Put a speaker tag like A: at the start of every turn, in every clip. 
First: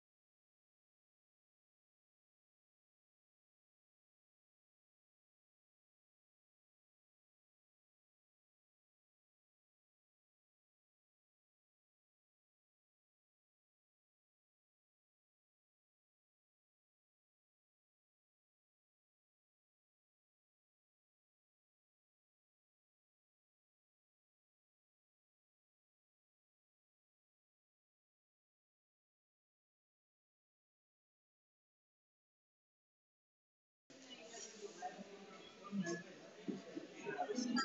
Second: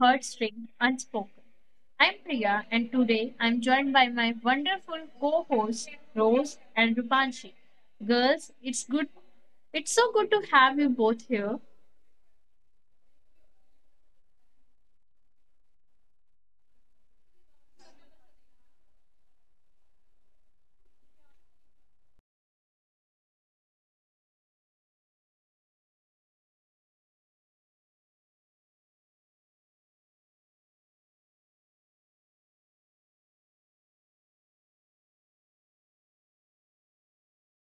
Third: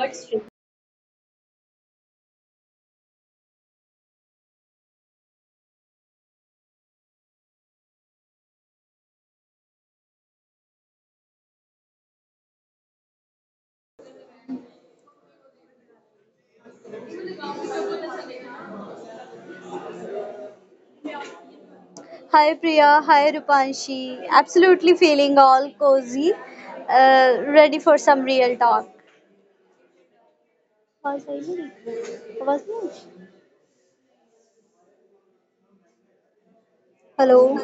A: Heartstring Unspoken. I'm Priya, and today I'm joined by my wonderful co-hosts Rose and Rupanshi. Girls, it's good. It's so good to have you both here.
B: Hi Priya, hi Rupanshi. Absolutely feeling all cozy, ready for some real talk. Hello.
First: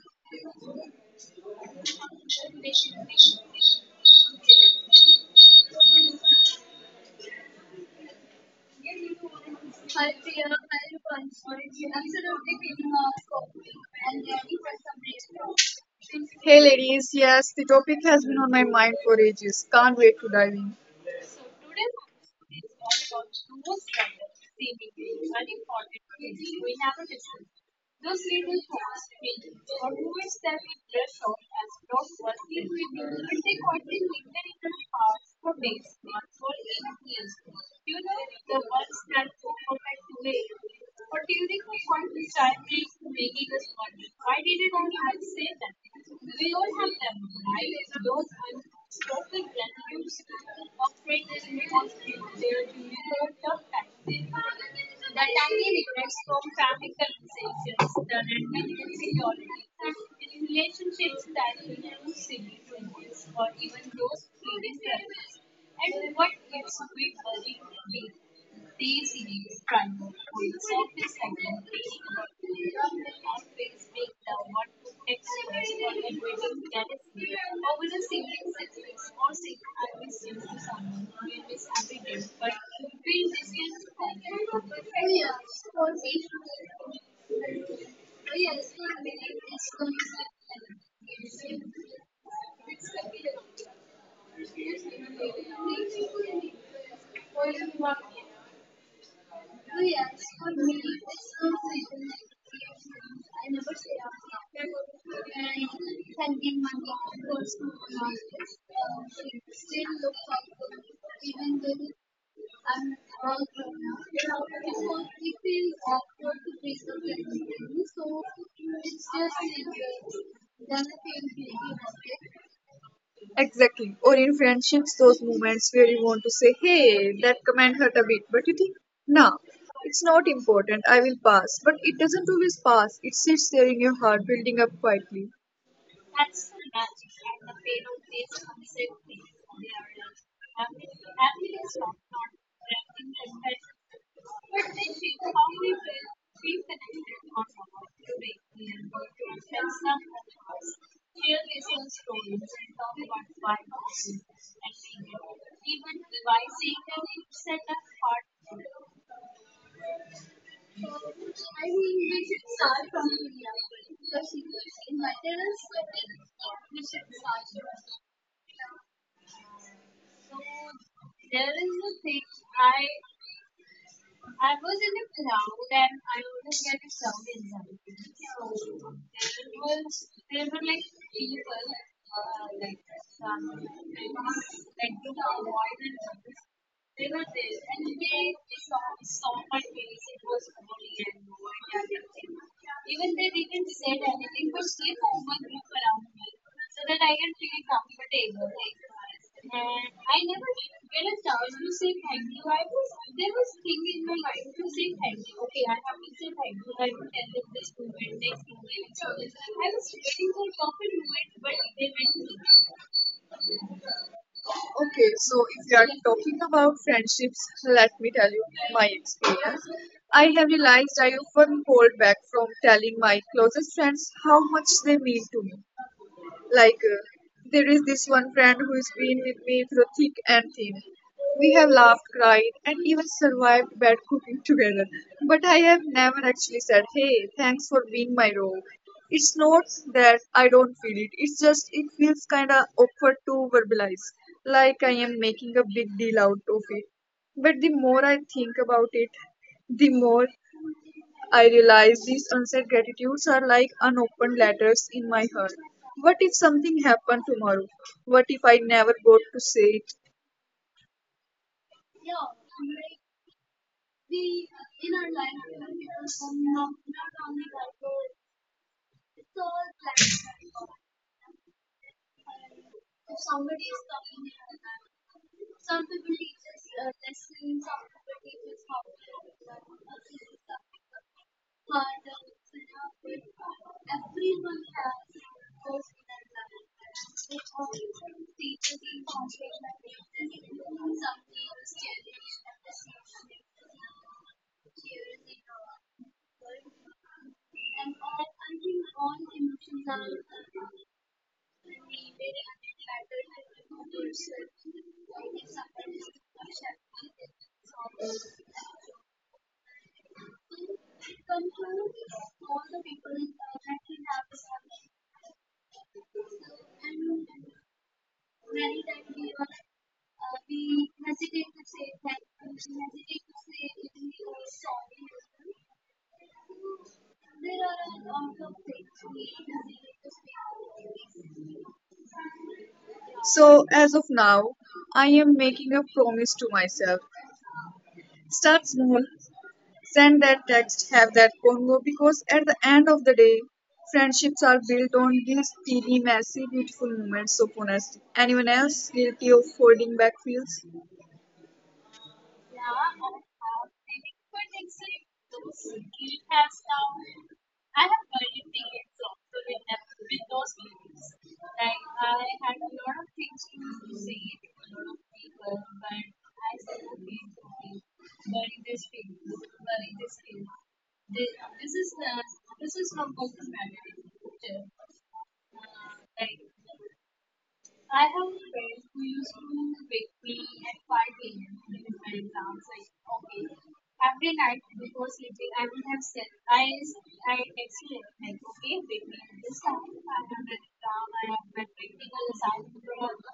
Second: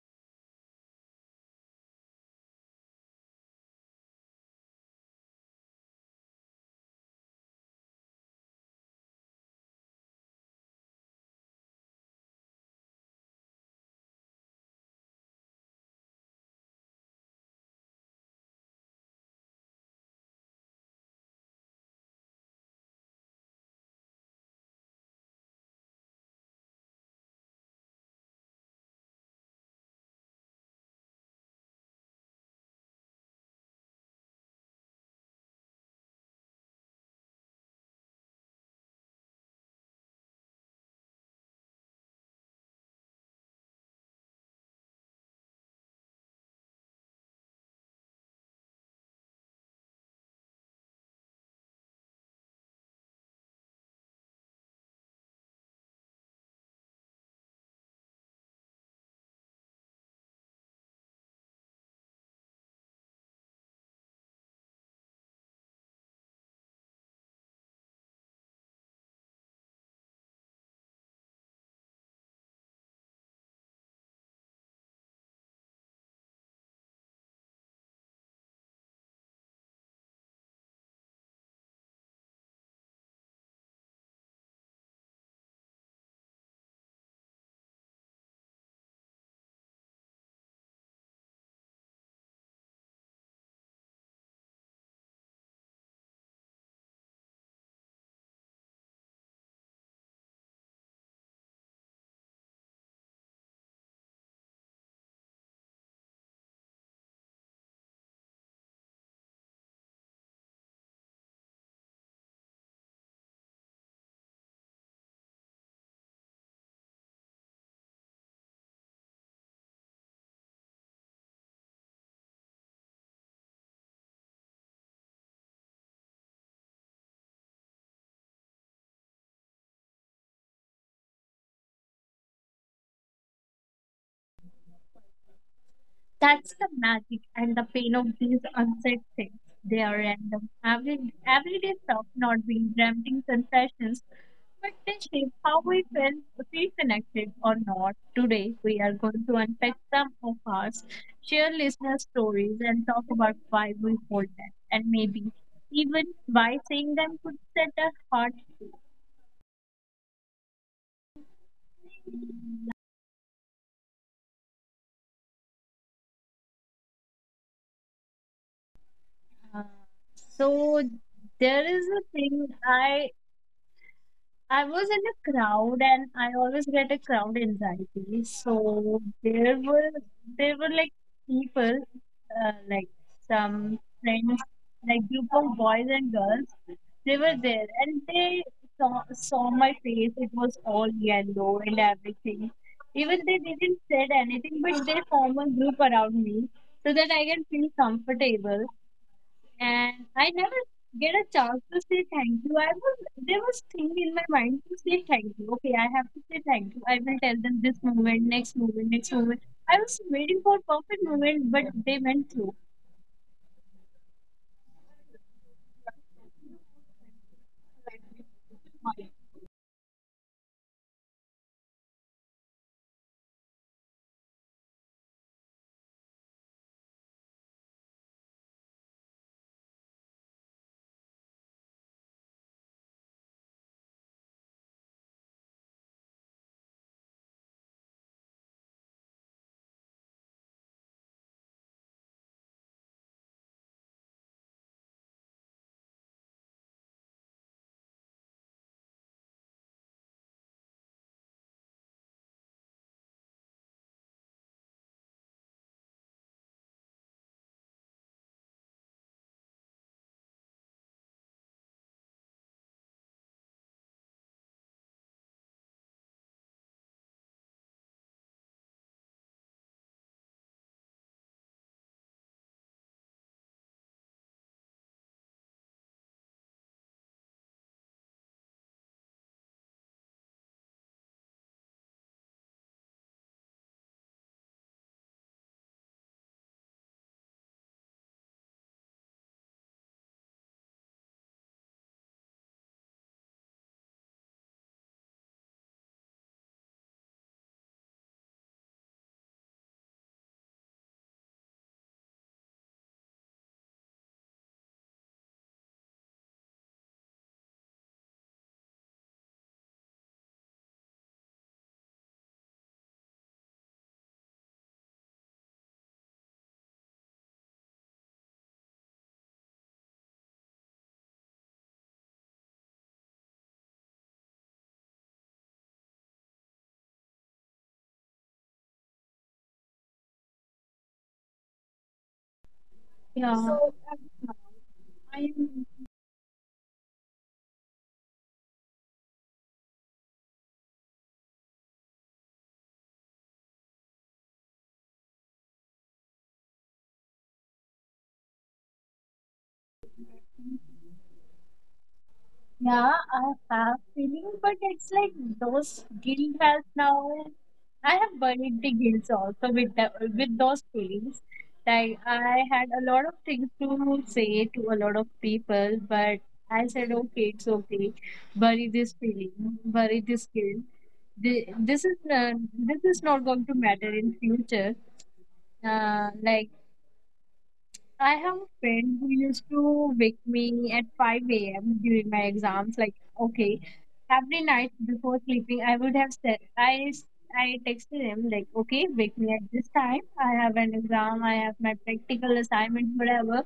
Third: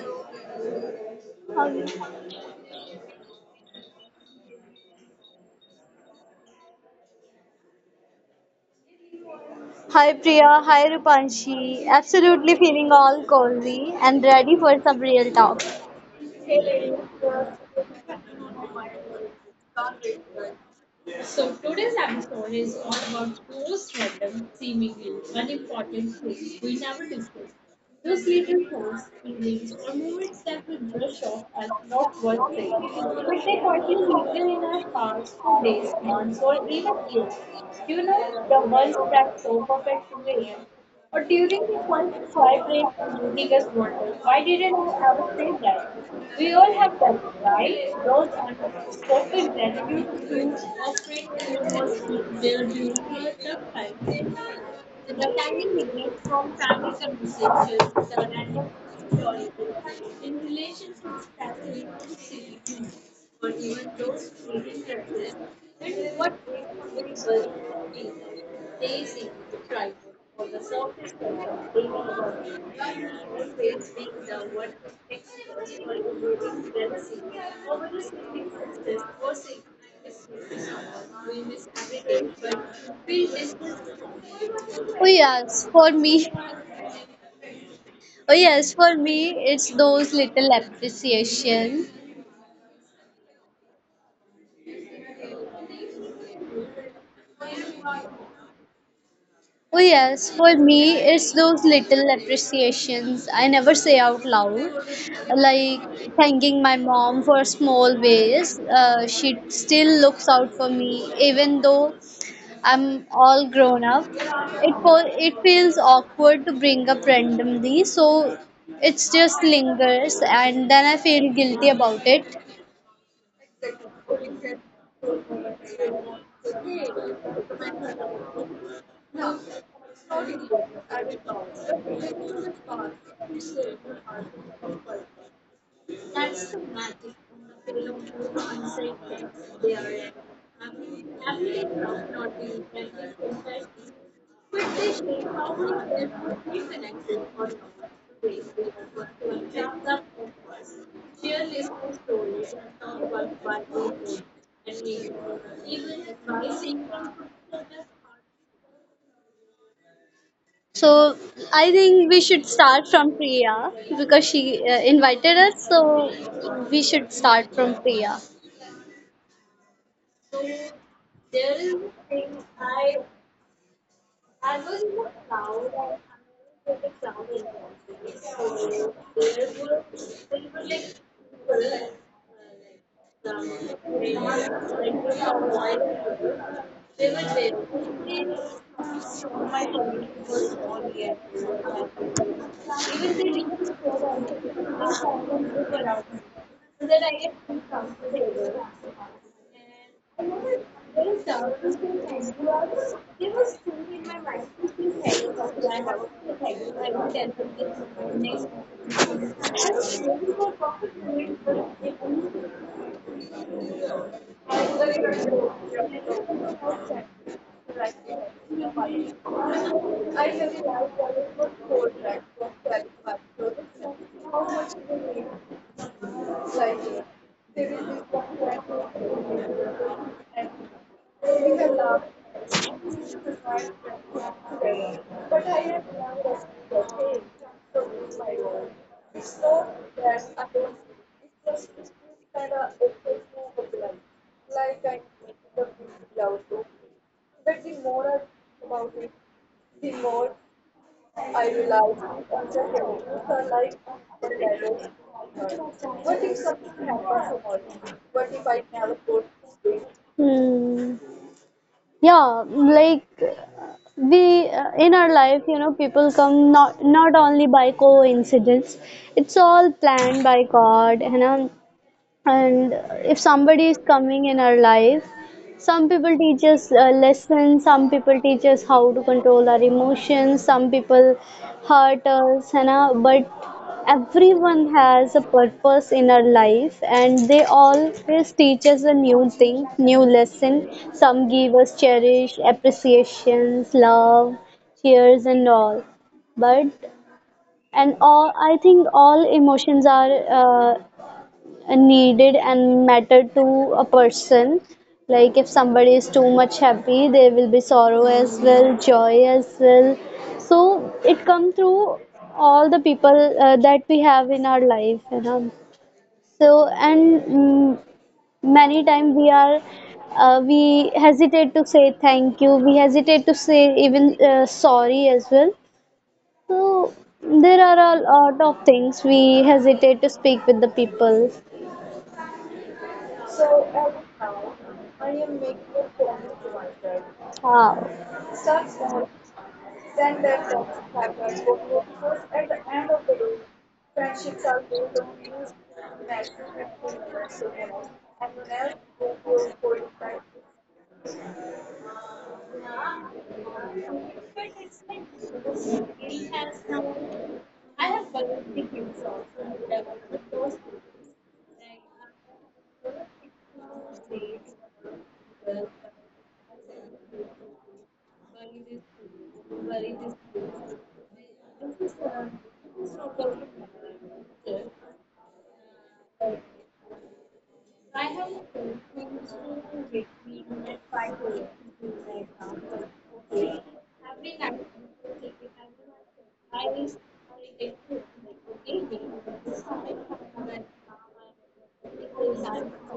B: Hi Priya, hi Rupanshi. Absolutely feeling all cozy and ready for some real talk.
C: Hey ladies, yes, the topic has been on my mind for ages. Can't wait to dive in.
B: Oh yes, for me. Oh yes, for me, it's those little appreciation. Oh, yes, for me, it's those little appreciations I never say out loud, like thanking my mom for small ways. She still looks out for me, even though I'm all grown up. It feels awkward to bring up randomly, so it just lingers, and then I feel guilty about it.
C: Exactly. Or in friendships, those moments where you want to say, hey, that comment hurt a bit, but you think, nah, it's not important, I will pass. But it doesn't always pass, it sits there in your heart, building up quietly.
A: That's the magic and the pain of these unsaid things. They are random, everyday stuff, not being dramatic sensations, but they shape how we feel, feel connected or not. Today, we are going to unpack some of our share listener stories and talk about why we hold them, and maybe even why saying them could set a heart.
B: So I think we should start from Priya because she invited us. So we should start from Priya.
A: Uh, so, there is a thing I was in a crowd and I always get a crowd anxiety. So there were like people, like some friends, like group of boys and girls. They were there and they saw my face. It was all yellow and everything. Even they didn't said anything, but they form a group around me so that I can feel comfortable and I never get a chance to say thank you. I was there was thing in my mind to say thank you. Okay, I have to say thank you. I will tell them this moment, next moment, next moment. I was waiting for perfect moment, but they went through.
C: Okay, so if you are talking about friendships, let me tell you my experience. I have realized I often hold back from telling my closest friends how much they mean to me. Like, uh, there is this one friend who's been with me through thick and thin. We have laughed, cried, and even survived bad cooking together. But I have never actually said, hey, thanks for being my rogue. It's not that I don't feel it, it's just it feels kinda awkward to verbalize, like I am making a big deal out of it. But the more I think about it, the more I realize these unsaid gratitudes are like unopened letters in my heart. What if something happened tomorrow? What if I never got to say it?
B: Hmm. Yeah, like we in our life, you know, people come not only by coincidence. It's all planned by God, you know. And if somebody is coming in our life, some people teach us lessons, some people teach us how to control our emotions, some people hurt us, है ना? But everyone has a purpose in our life and they always teach us a new thing, new lesson. Some give us cherish, appreciations, love, cheers and all, but and all I think all emotions are uh, needed and matter to a person, like if somebody is too much happy, there will be sorrow as well, joy as well, so it comes through all the people that we have in our life, you know. So and many times we are we hesitate to say thank you, we hesitate to say even sorry as well, so there are a lot of things we hesitate to speak with the people.
A: Yeah. So
C: So, as of now,
A: I
C: I am
A: am.
C: making a promise to myself.
B: Wow.
C: Start small, send that text, have that convo, because at the end of the day, friendships are built on these teeny, messy, beautiful moments of honesty. Anyone else guilty of holding back feels?
A: Yeah, I have feeling, but it's like those guilt has now. I have buried the guilt also with with those feelings. Like I had a lot of things to say to a lot of people, but I said, okay, it's okay. Bury this feeling, bury this guilt. This is this is not going to matter in future. Like I have a friend who used to wake me at 5 a.m. during my exams. Like, okay, every night before sleeping, I would have said, I texted him, like, okay, wake me at this time. I have an exam, I have my practical assignment, whatever.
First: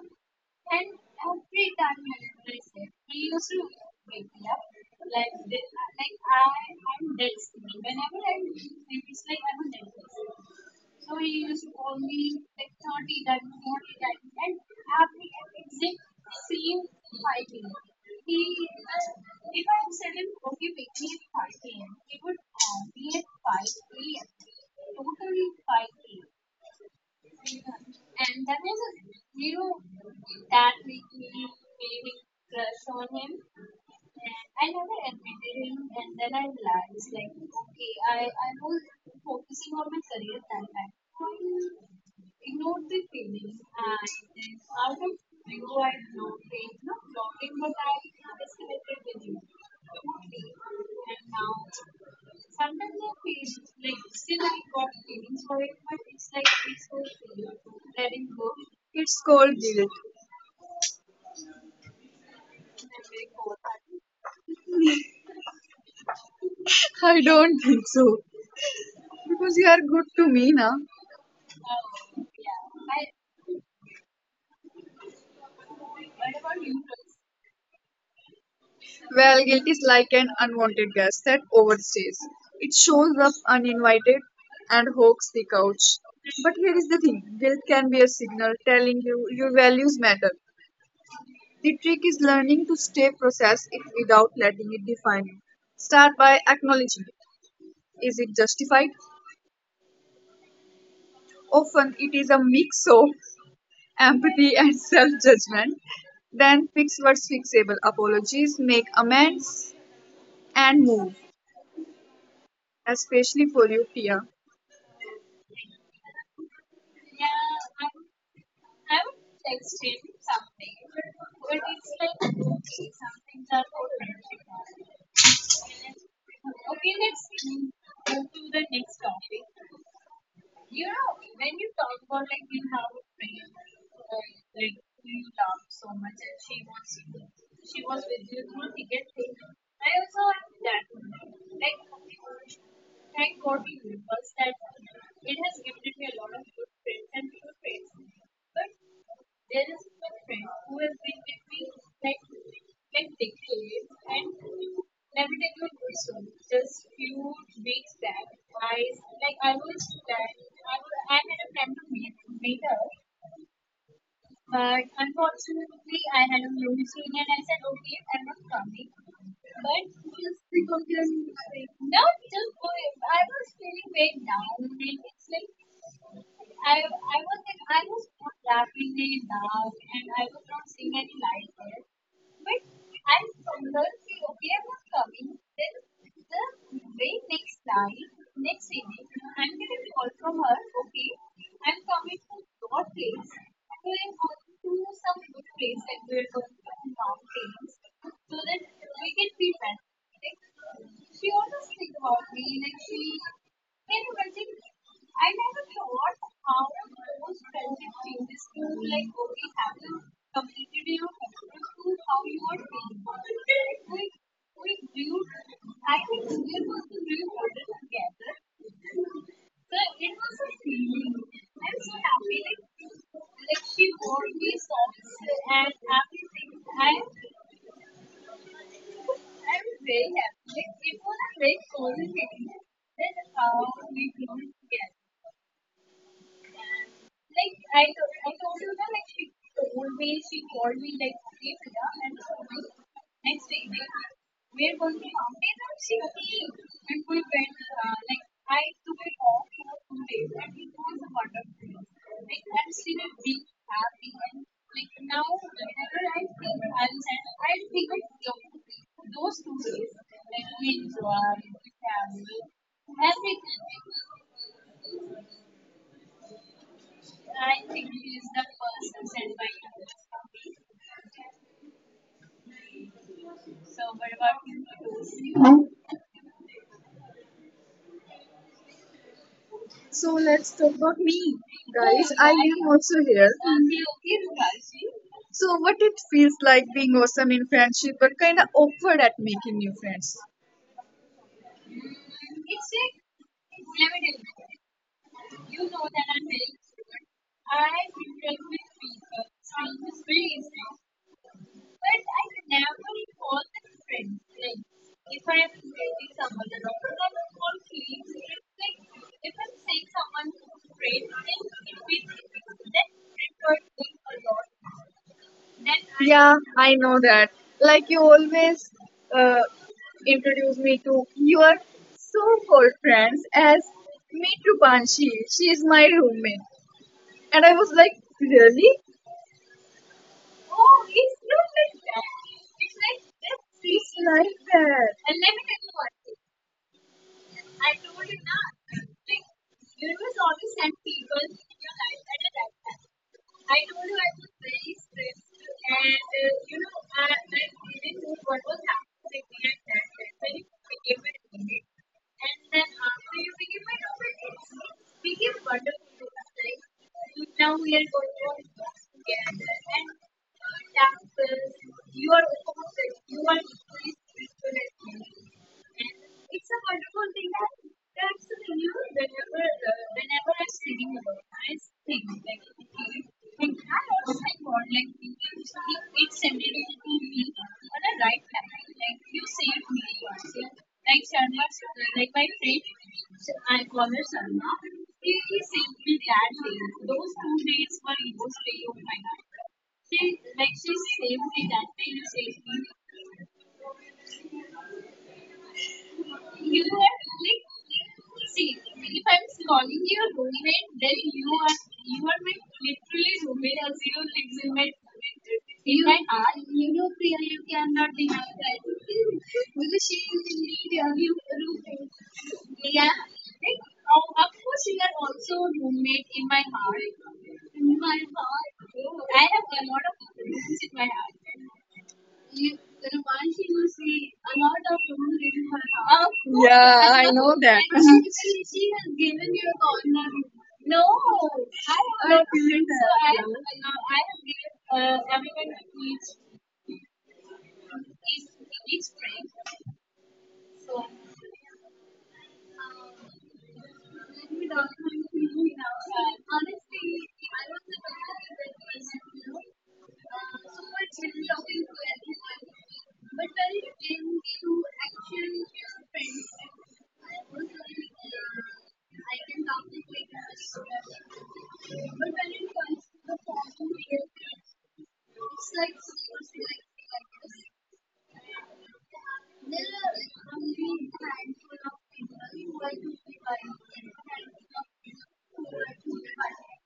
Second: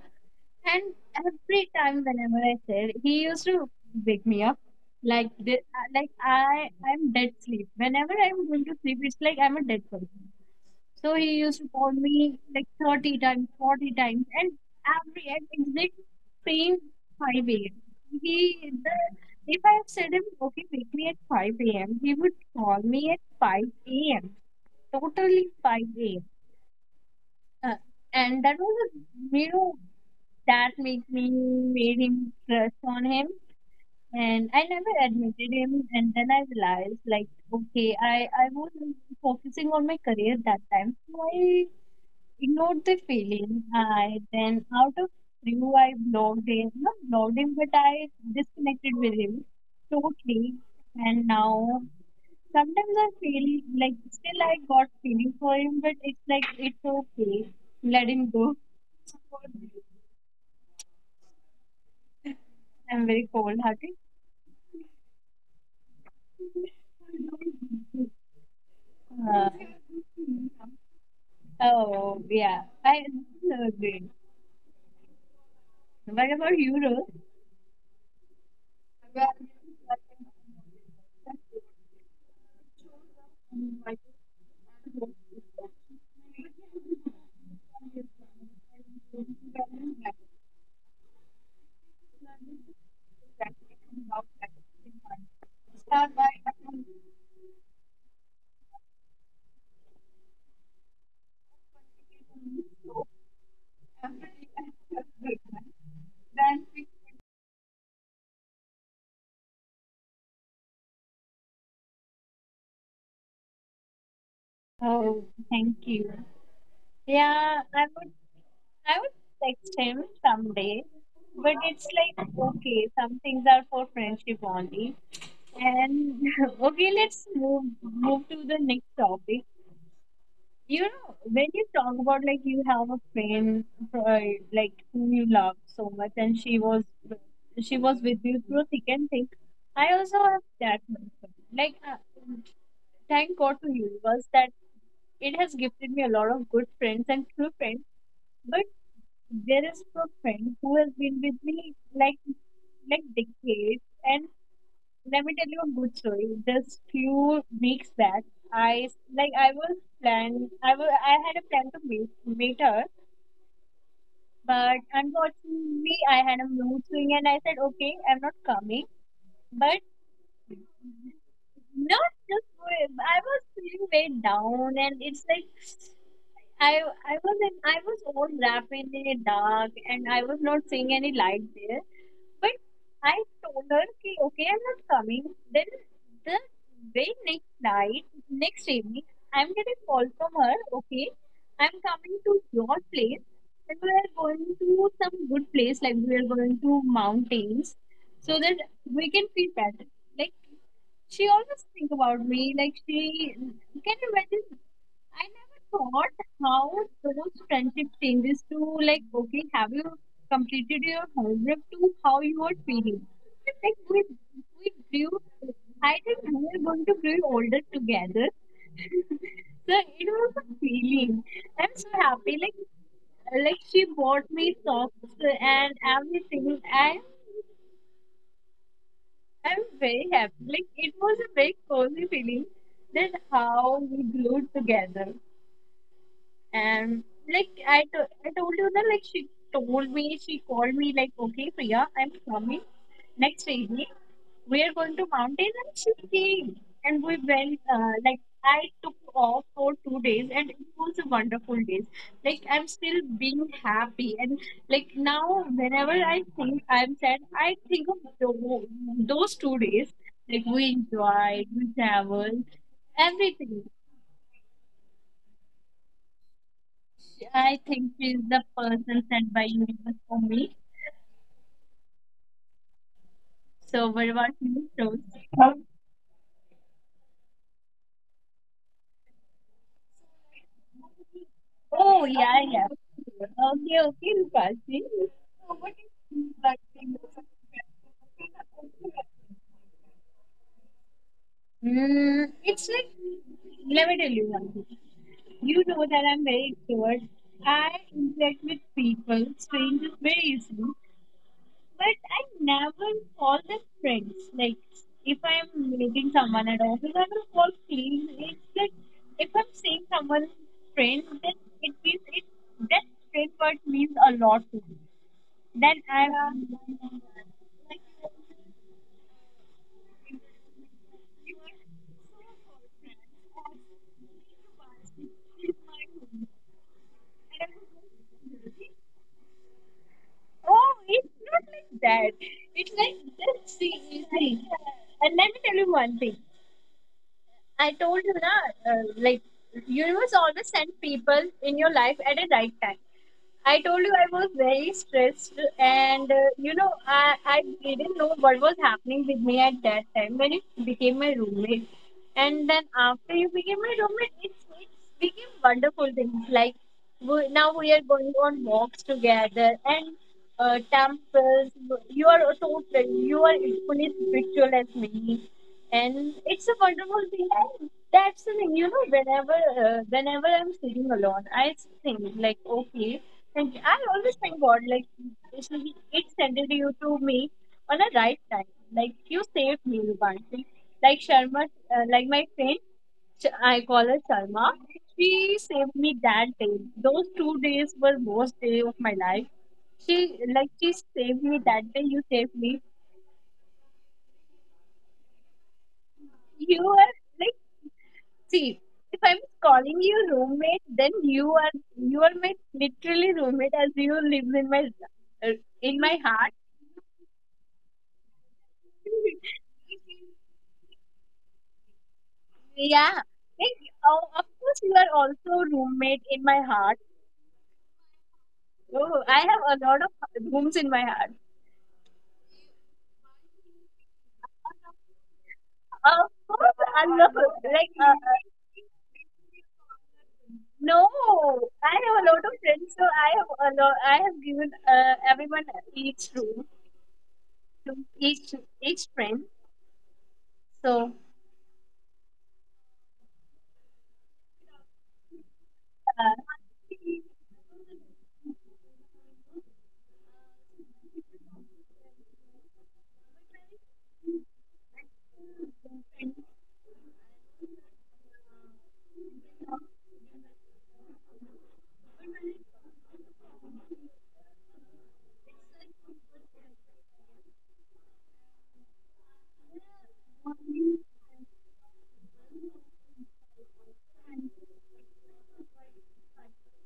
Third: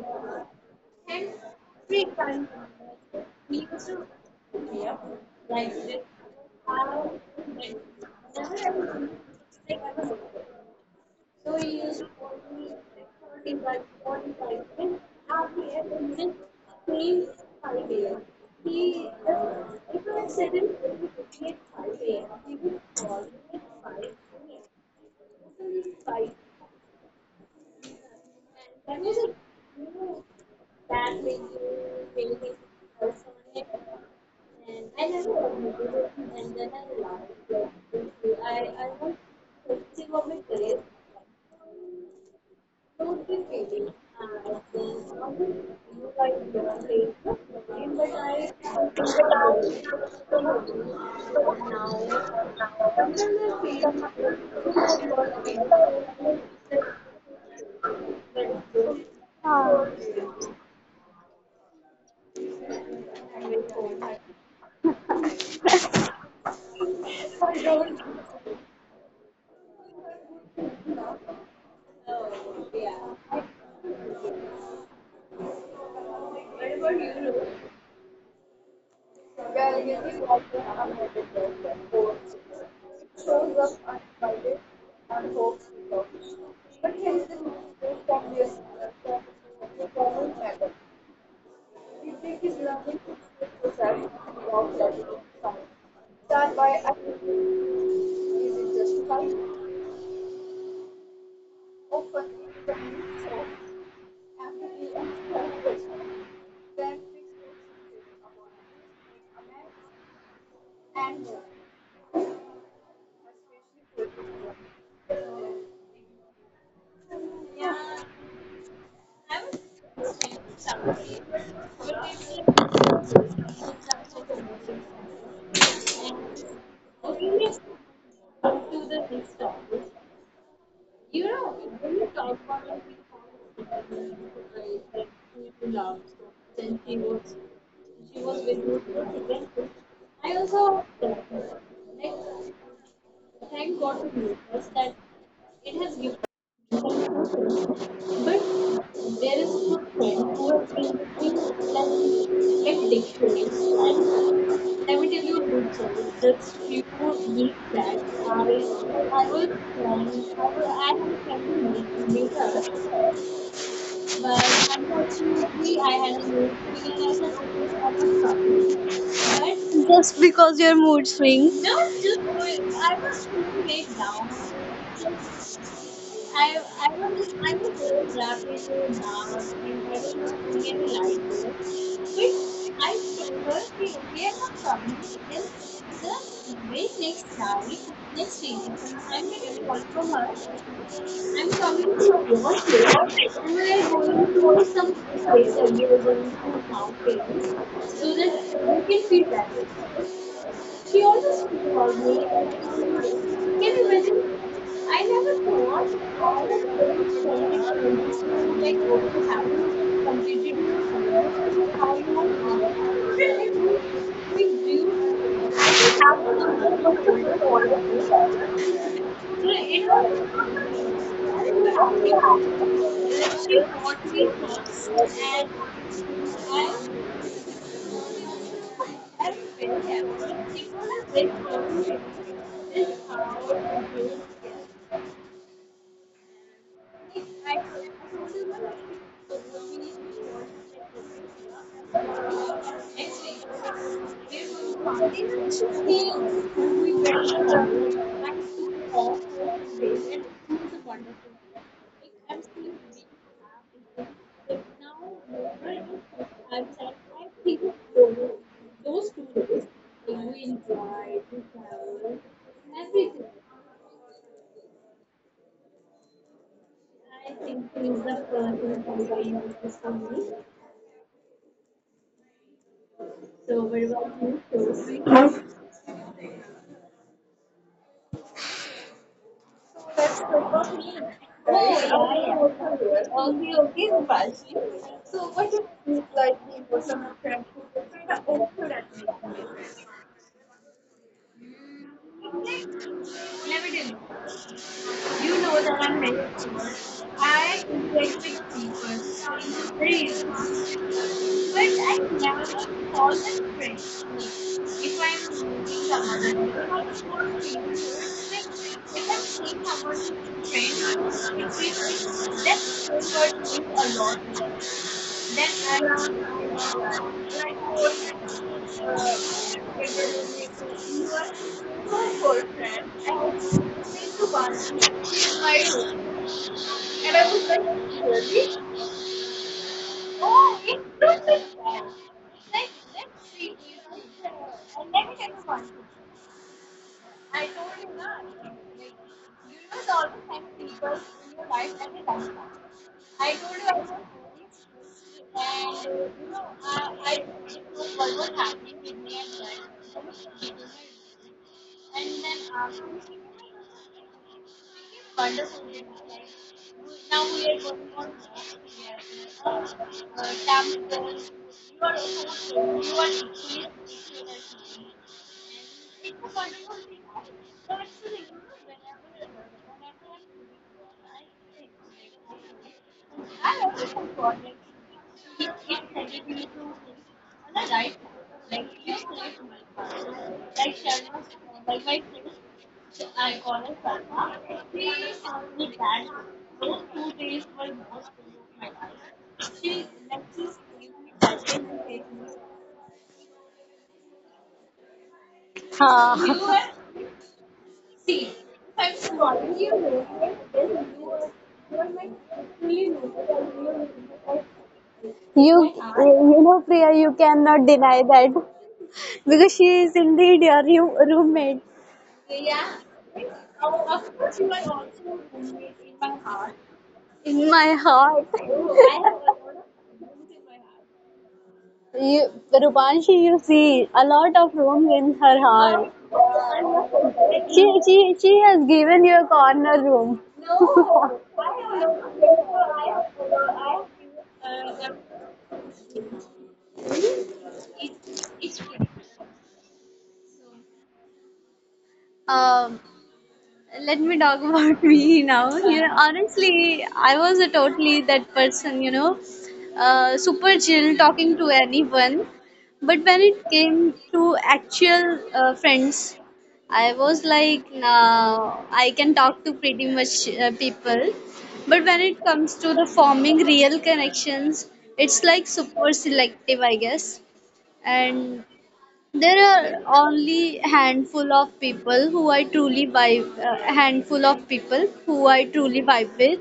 A: And every time, whenever I said, he used to wake me up. Like, the, like I'm dead sleep. Whenever I'm going to sleep, it's like I'm a dead person. So he used to call me like 30 times, 40 times, and every and exact same 5 a.m. He, the, if I have said him, okay, wake me at 5 a.m., he would call me at 5 a.m., totally 5 a.m. Uh, and that was a, you know, made him crush on him. And I never admitted him, and then I realized, like, okay, I was focusing on my career that time, so I ignored the feeling. I then out of you, not blocked him, but I disconnected with him totally. And now sometimes I feel like still I got feeling for him, but it's like it's okay. Let him go.
C: It's called guilt.
A: I'm very cold hearted.
C: I don't think so.
A: Uh,
C: Because you are good to me, na?
A: oh yeah, I agree. What about you,
C: Well, guilt is
A: Rose?
C: like an unwanted guest that overstays. It shows up uninvited and hogs the couch. But here is the thing, guilt can be a signal telling you your values matter. The trick is learning to stay process it without letting it define you. Start by acknowledging it. Is it justified? Often it is a mix of empathy and self judgment. Then fix what's fixable. Apologies, make amends, and move. Especially for you, Priya.
A: Oh, thank you. Yeah, I would text him someday, but it's like okay, some things are for friendship only. And okay, let's move to the next topic. You know, when you talk about like you have a friend like whom you love so much, and she was with you through thick and thin. I also have that one friend. Like, thank God to universe that it has gifted me a lot of good friends and true friends. But there is a friend who has been with me like decades, and let me tell you a good story. Just few weeks back, I like I was plan I was I had a plan to meet her, but unfortunately I had a mood swing and I said okay I'm not coming. But
B: Just because your mood swings.
A: not just I was feeling very down and it's like I was in, I was all wrapped in a dark and I was not seeing any light there. But I told her, "Ki, okay, I'm not coming. Then the very next night, next evening, I'm getting a call from her, okay, I'm coming to your place and we are going to some good place, like we are going to mountains, so that we can feel better. Like she always think about me, like she can you imagine I never thought how those friendship changes to like, okay, have you completed your homework to how you are feeling? It's like we grew I think we are going to grow older together. So it was a feeling. I'm so happy. Like she bought me socks and everything. I'm very happy. Like it was a very cozy feeling that how we glued together. And like I, I told you that like she told me, she called me like, okay, Priya, I'm coming next evening. We are going to mountain, and she came, and we went. Like I took off for 2 days, and it was a wonderful day. Like I'm still being happy, and like now whenever I think I'm sad, I think of those 2 days. Like we enjoyed, we traveled, everything I think she's the person sent by universe for me. So what about you, Rose?
C: So let's talk about me,
A: Oh
C: guys. I
A: yeah,
C: am
A: yeah.
C: also here.
A: Okay, okay, Rupashi.
C: So what it feels like being awesome in friendship, but kind of awkward at making new friends.
A: Mm, it's like let me tell you one thing. You know that I'm very extrovert. I interact with people, strangers, very easily. But I never call them friends. Like if I'm meeting someone at office, I will call friends. It's like if I'm saying someone friend, then it means it that friend word means a lot to me. Then I
C: Yeah, I know that.
A: like.
C: Like you always uh, introduce me to your so-called friends as Mitru Panshi. She is my roommate. And I was like, really?
A: Oh,
C: Oh,
A: it's
C: it's
A: not
C: not
A: like
C: like
A: that. It's like that.
C: it's
A: See,
C: like
A: see.
C: that.
A: And let me tell you one thing. I told you that, like, universe always send people in your life at a right time. I told you I was very stressed, and you know, I didn't know what was happening with me at that time when you became my roommate. And then after you became my roommate, it's became wonderful things. Like we, now we are going on walks together, and temples. You are a total. You are equally spiritual as me, and it's a wonderful thing. And that's the thing, you know. Whenever, whenever I'm sitting alone, I think like, okay, and I always thank God. Like, it's- it sent you to me on a right time. Like, you saved me, Rubanshi. Like Sharma, like my friend. I call her Sharma. She saved me that day. Those 2 days were worst day of my life. She saved me that day. You saved me.
B: Ha.
A: You are like see. If I'm calling you roommate, then you are my literally roommate as you live uh, in
B: You,
A: my heart.
B: you know, Priya, you cannot deny that. Because she is indeed your roommate
A: Yeah. Like, oh, of course, you are also roommate in my heart.
B: in my heart.
A: Oh, I have a lot of rooms in my heart.
C: You,
B: You,
C: Panshi
B: Rupanshi,
C: will
B: you
C: see
B: see a
C: a lot
B: lot
C: of
B: of
C: rooms
B: room
C: in
B: in
C: her
B: her
A: Of
B: heart.
C: house.
A: course,
C: Yeah,
A: I
C: I
A: love
C: know that.
A: like
C: And
B: She,
C: she
B: she
C: has
B: has
C: given
B: given
C: you
B: you a
C: a corner.
B: corner room.
C: No,
A: no, I
C: I, have
A: have a
C: I
A: lot
C: not
A: of
C: feel
A: friends, so I
C: that.
A: have a lot. I have given everyone each room. To each each friend.
B: Um, Let me talk about me now, you know,
A: Uh,
B: honestly I was a totally that person, you know, super chill talking to anyone, but when it came to actual friends, I was like now I can talk to pretty much people, but when it comes to the forming real connections, it's like super selective, I guess. And there are only handful of people who I truly vibe with,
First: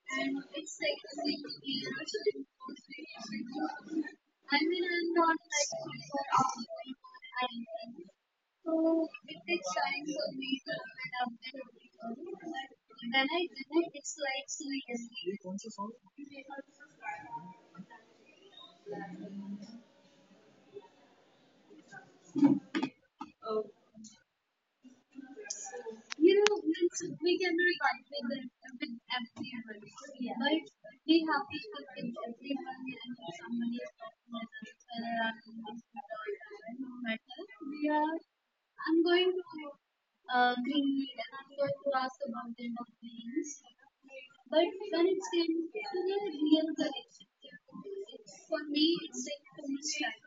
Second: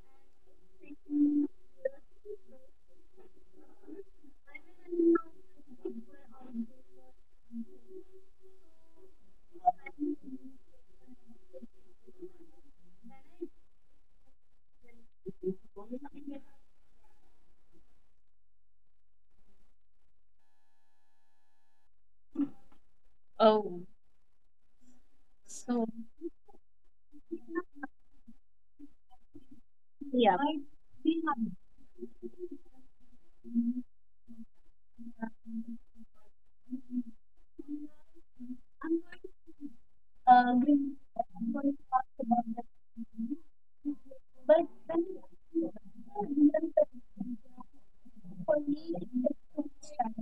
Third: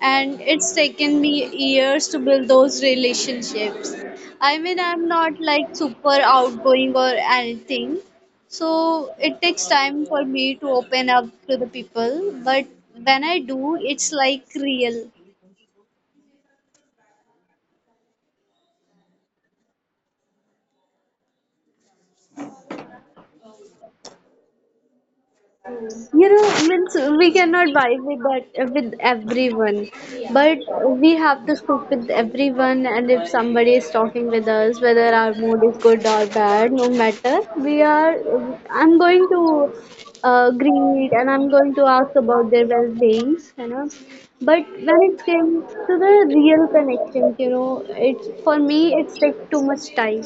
B: and it's taken me years to build those relationships. I mean, I'm not like super outgoing or anything, so it takes time for me to open up to the people. But when I do, it's like real.
A: oh, so
B: You know, means we
A: yeah,
B: cannot vibe with that with everyone,
A: yeah.
B: but we have to speak with everyone. And if somebody is talking with us, whether our mood is good or bad, no matter, we are. I'm going to greet and I'm going to ask about their well beings, you know. But when it came to the real connections, you know, it's for me it takes too much time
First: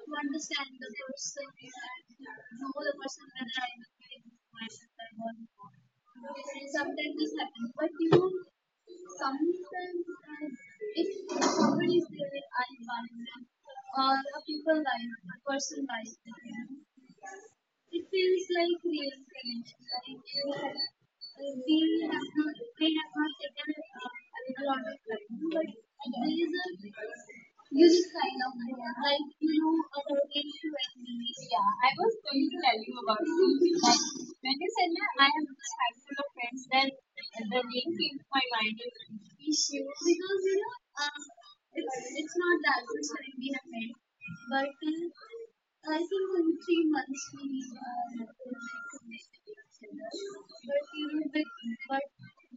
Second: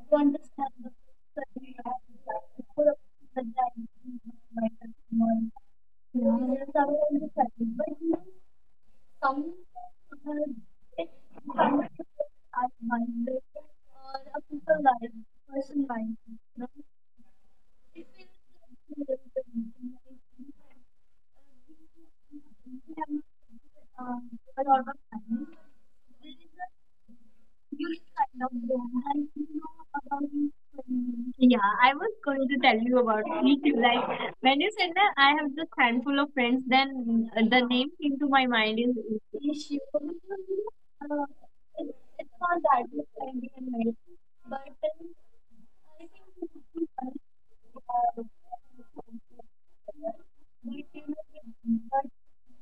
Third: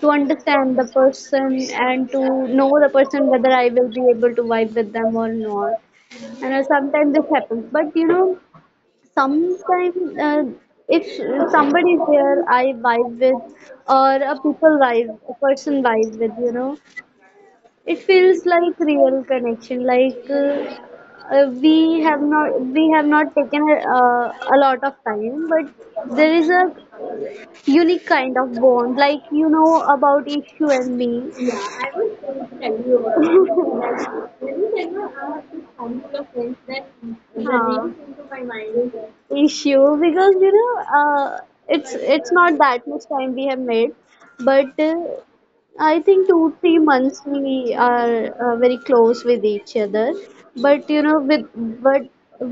B: to understand the person and to know the person whether I will be able to vibe with them or not. And sometimes this happens, but sometimes if somebody is there, I vibe with, or a people vibe, a person vibe with, you know, it feels like real connection, like. We have not taken a lot of time, but there is a unique kind of bond, like you know about Ishu and me.
A: I was going to tell you about me too. Like when you said that I have just handful of friends, then the name
B: Uh,
A: came to my mind is.
B: Issue, because you know it's not that much time we have made, but I think 2-3 months we are very close with each other, but you know with, but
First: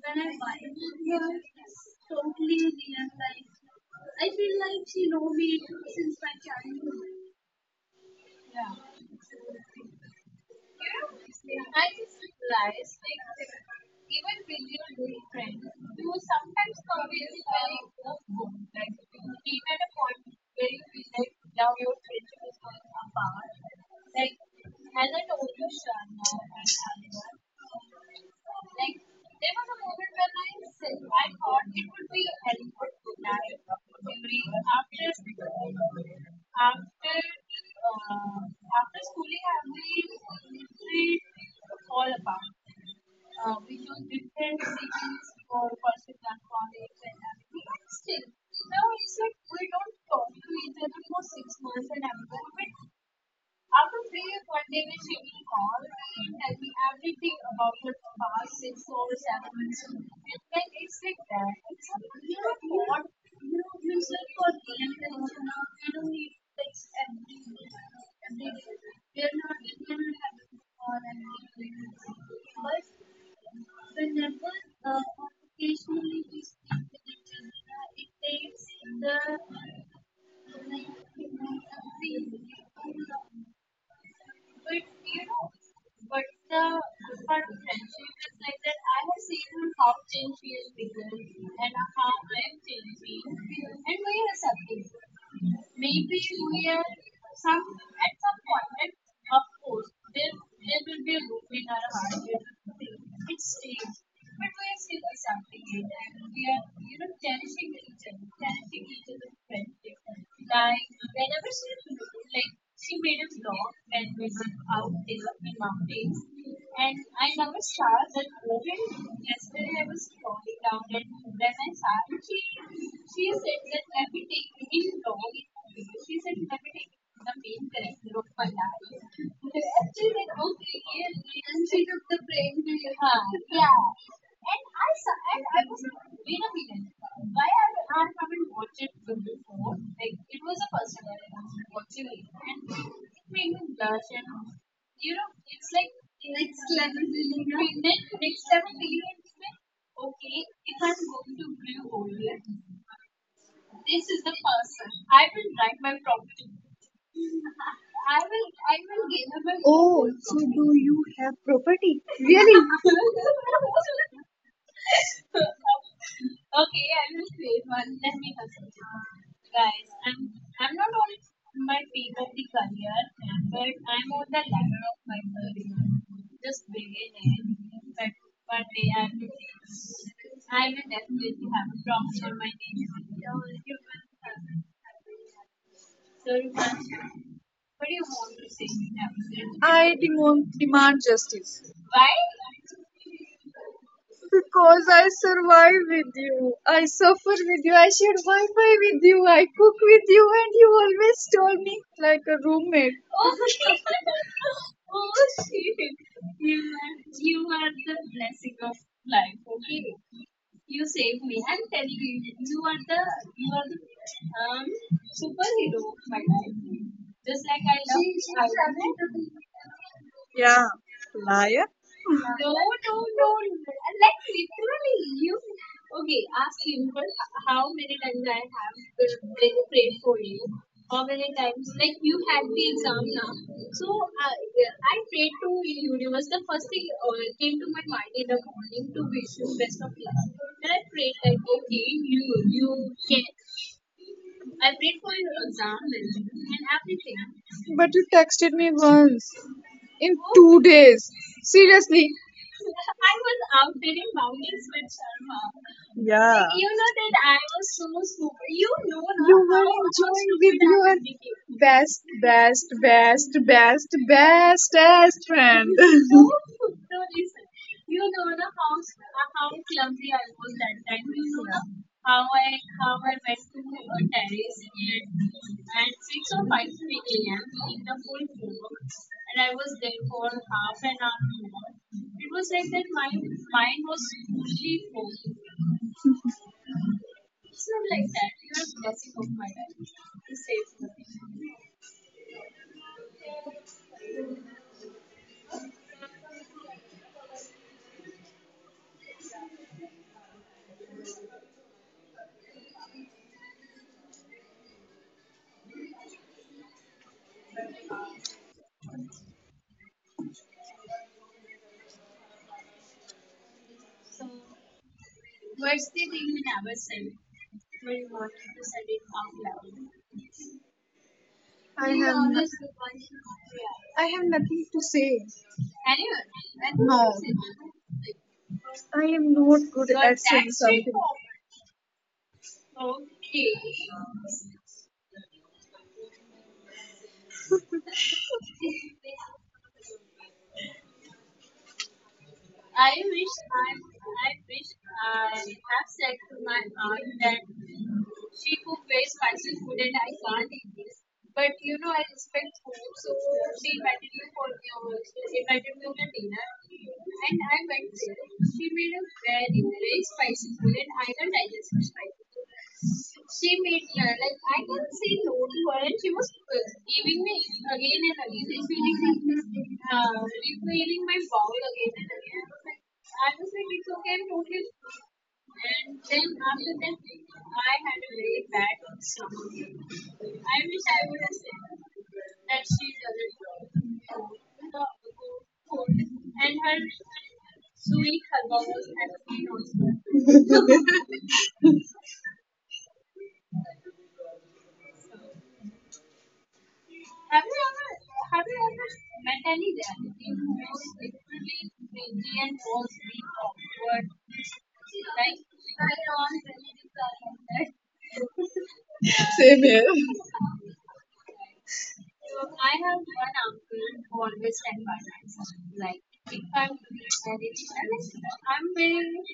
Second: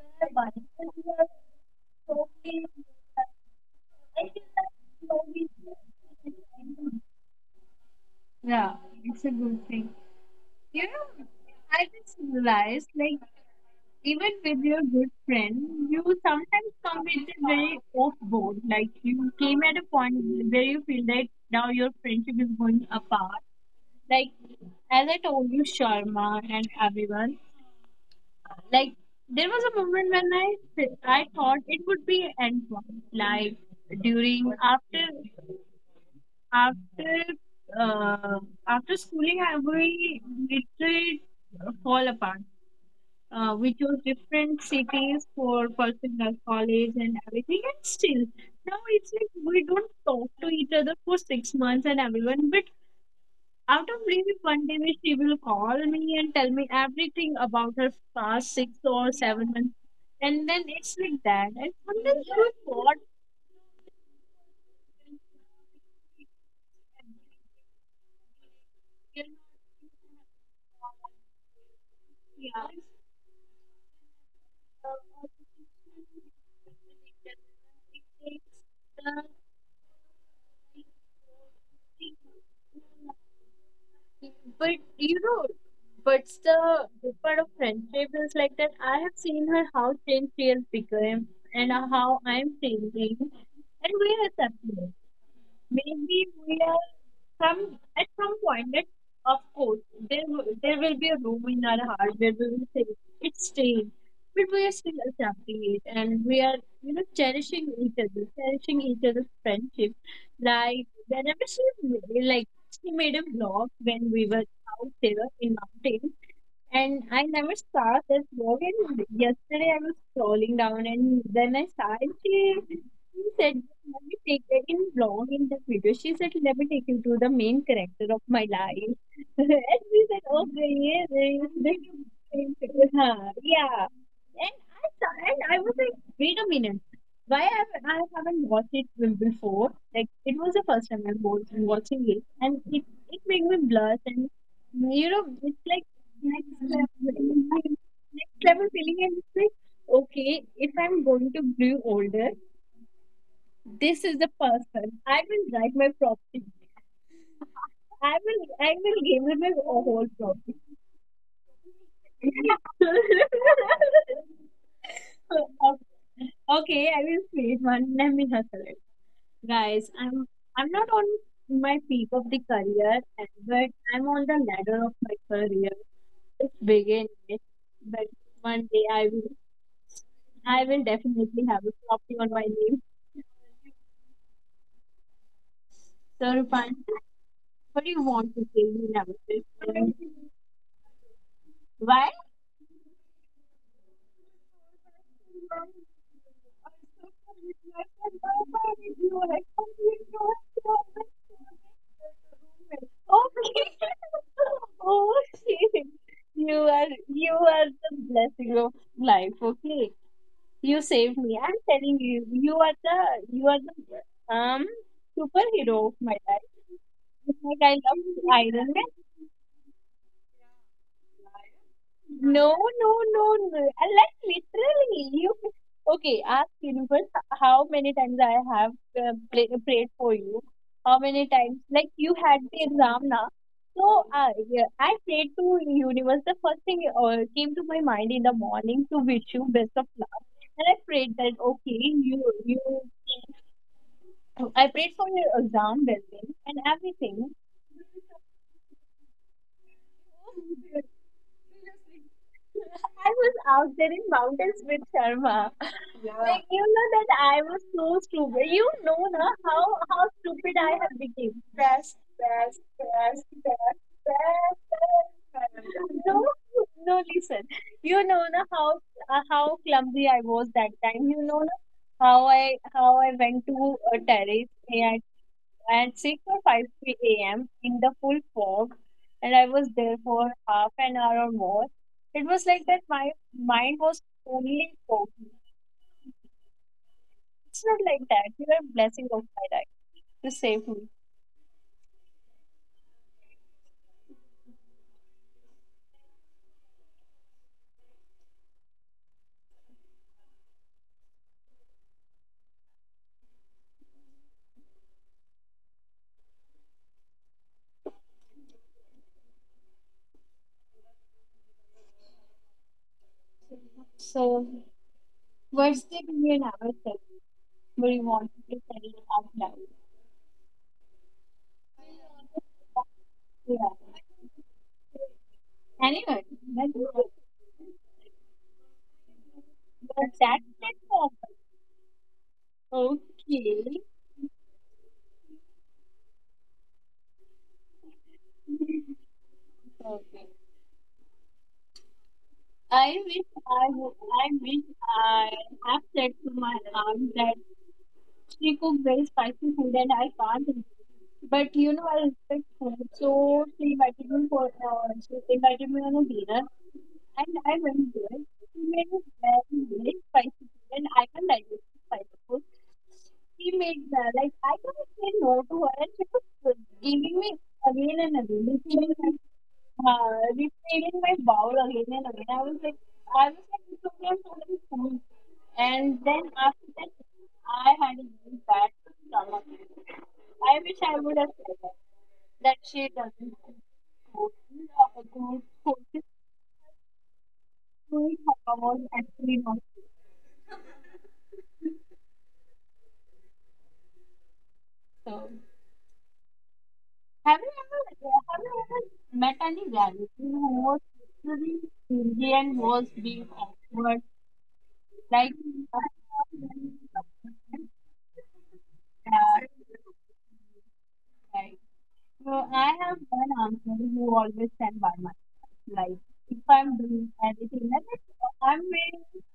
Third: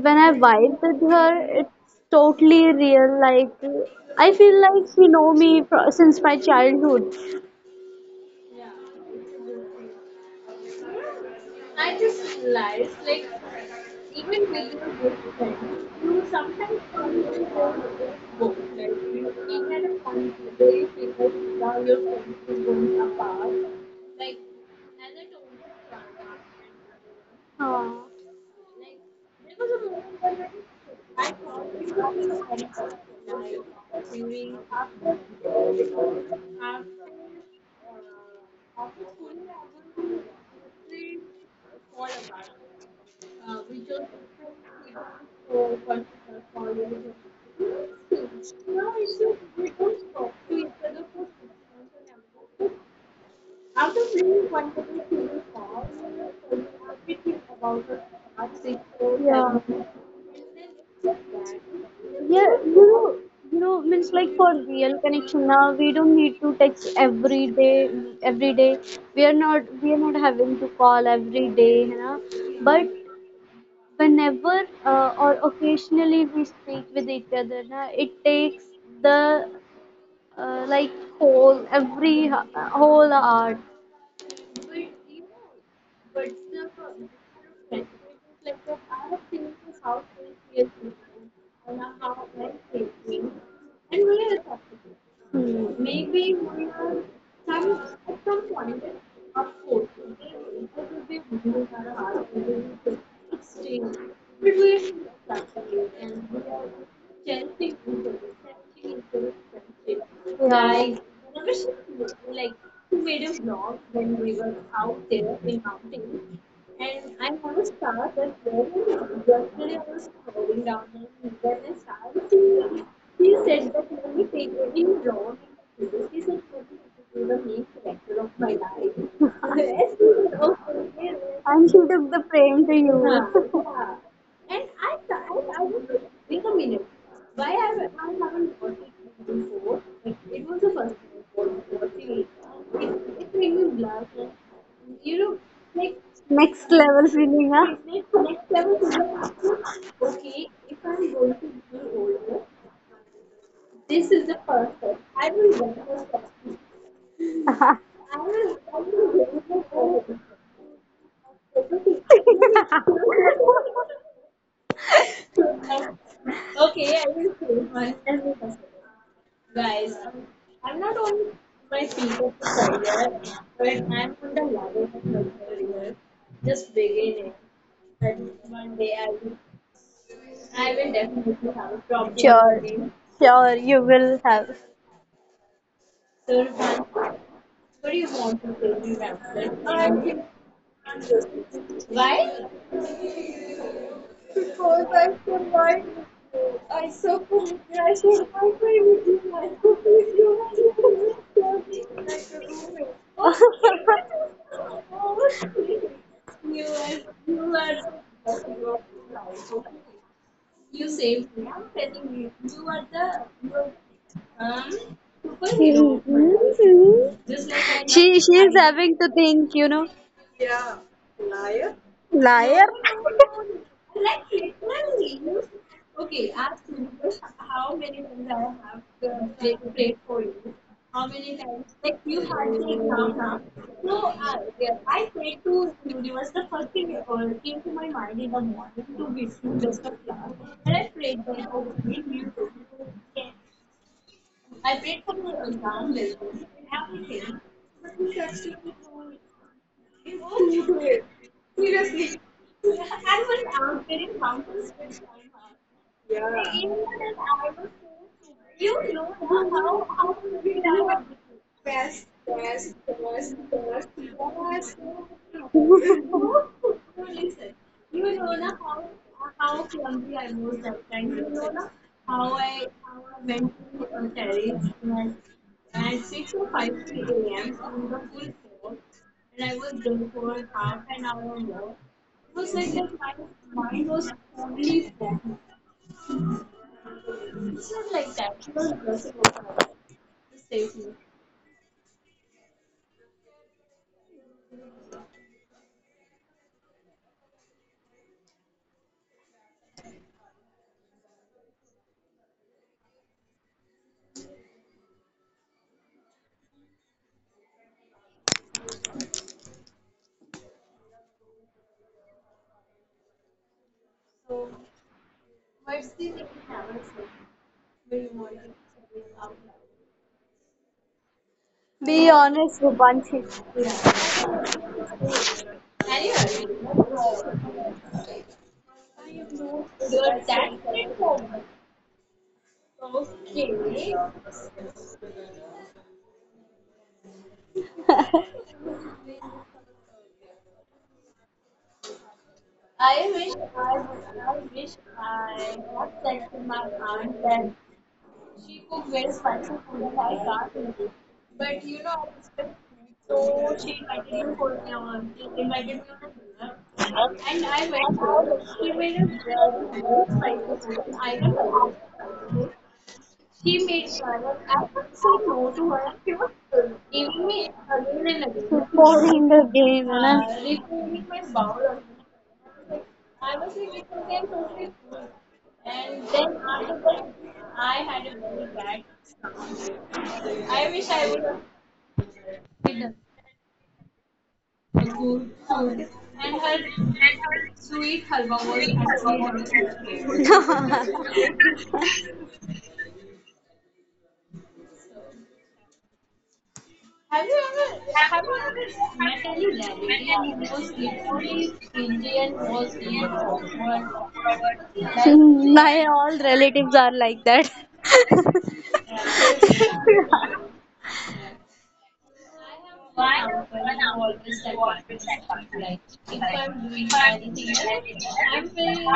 B: when I vibe with her, it's totally real, like I feel like she know me since my childhood.
A: Yeah, it's a good thing. You know, I just realized, like, even with your good friend, you sometimes come with a very off board. Like, you came at a point where you feel that now your friendship is going apart. Like, as I told you, Sharma and everyone,
B: uh,
A: like, there was a moment when I, I thought it would be an end point. Like, during, after, after, uh, after schooling, I will literally fall apart. We chose different cities for pursuing our college and everything, and still now it's like we don't talk to each other for 6 months and everyone. But out of really one day, where she will call me and tell me everything about her past six or seven
B: yeah.
A: months, and then it's like that. And sometimes
B: Yeah,
A: you
B: you
A: thought
B: know, means like for real connection now, we don't need to text every day. Every day, we are not, having to call every day, you know.
A: yeah.
B: But whenever or
A: Automation,
B: occasionally we speak
A: artificial
B: with each
A: intelligence,
B: other, na,
A: it
B: it
A: takes
B: takes
A: the like,
B: the like
A: thing,
B: whole hour.
A: uh, but you know, what's the good part of friendship is like that I have seen her how changed she has become and how I'm changing, and we are separate.
B: Hmm.
A: Maybe we are some at some point that of course there will be a room in our heart where we will say it's strange, but we are still accepting it and we are you know cherishing each other, cherishing each other's friendship.
B: Yeah,
A: Like
B: nice.
A: whenever she like she made a vlog when we were out there in mountains and I never saw this vlog. And yesterday I was scrolling down and then I saw it. She said, let me take it in vlog in this video. She said, let me take you to the main character of my life. And she said, okay, yeah,
B: And she took the frame to
A: this, huh,
B: you.
A: yeah. And I saw, and I was like, wait a minute. Why I, I haven't watched it before? Like it was the first time I'm watching it, and it made me blush and you know it's like next
B: Next level
A: level,
B: feeling,
A: next
B: huh?
A: level feeling is like, okay, if I'm going to grow older, this is the person. I will write my property. I will give him his
C: Oh,
A: whole property.
C: you have property?
A: Okay, I will create one. Let me hustle it. Guys, I'm not on my peak of the career but I'm on the ladder of my career. It's beginning. But one day I will definitely have a copy on my name.
B: Sure, you will have.
A: So, Rupan, what do you want to say? You never said.
C: I demand, demand justice.
A: Why?
C: Because I survive with you. I suffer with you. I share
A: Okay.
C: Wi Fi with you. I cook with you, and you always told me like a roommate.
A: Okay. You are the blessing of life. Okay. You saved me. I'm telling you, you are the um
B: You
A: superhero of
B: know,
A: my
B: my
A: life.
B: life.
A: It's like I
B: And
A: love
B: She I is
A: Iron
B: having
A: Man.
B: to think, you know.
C: Yeah, liar.
A: No,
B: Liar.
A: no, no, no. And like literally, you okay? Ask universe how many times I have prayed for you. How many times? Like you had the exam now. So yeah, I prayed to universe. The first thing came to my mind in the morning to wish you best of luck. And I prayed that okay, you I prayed for your exam well and everything.
C: But you texted me once in 2 days. Seriously.
A: I was out there in mountains with Sharma. Yeah.
C: Yeah.
A: Like you
C: You
A: know
C: know that
A: that
C: I
A: I was
C: was.
A: so stupid. You
C: You
A: know na,
C: were
A: how
C: enjoying
A: stupid
C: with
A: I have
C: your
A: become. Best, best, best, best,
C: bestest
A: best.
C: friend.
A: No, no. Listen, you know na how clumsy I was that time. You know na how I went to a terrace. Eh, I At 6 or 5 a.m. in the full fog, and I was there for half an hour or more. It was like that my mind was only foggy. It's not like that. You are
C: of
A: a blessing of
C: my
A: my
C: life.
A: life to
C: He
A: save
C: says
A: me.
C: nothing.
A: So, what's the thing you never ourselves where you want to say it out loud?
C: I He
B: Be
C: have always
B: honest, Rupanshi.
A: Yeah.
B: She's
C: I have nothing to say. Anyone?
A: Anyway, that's
C: Anyone? No,
A: but
C: says nothing. I am not good. You're at saying taxing
A: that's
C: something.
A: it
C: For
A: for okay. Okay. I wish I would, I wish I have said to my aunt that she cooks very spicy food and I can't eat. But you know, I respect her. So she invited me for she invited me on a dinner and I went there. She made a very, very spicy food and I can not digest spicy food. She made like I couldn't say no to her and she was giving me again and
B: pouring
A: again.
B: the game, na?
A: Repeating my vowel again and again. I was like, this okay, I'm totally cool. And then after that, I had a very bad stomach. I wish I would have said that, that she doesn't go coaches doing her was actually not so. Have you ever have you ever met any relative who was literally clingy and was being awkward like?
B: My all relatives are like that.
A: Yeah,
C: same here.
A: right. So
C: So
A: I
C: I
A: have one
C: I'm
A: uncle who always stand by my side. Like if I'm
C: I'm.
A: doing anything, like if I'm wearing,
C: Wearing,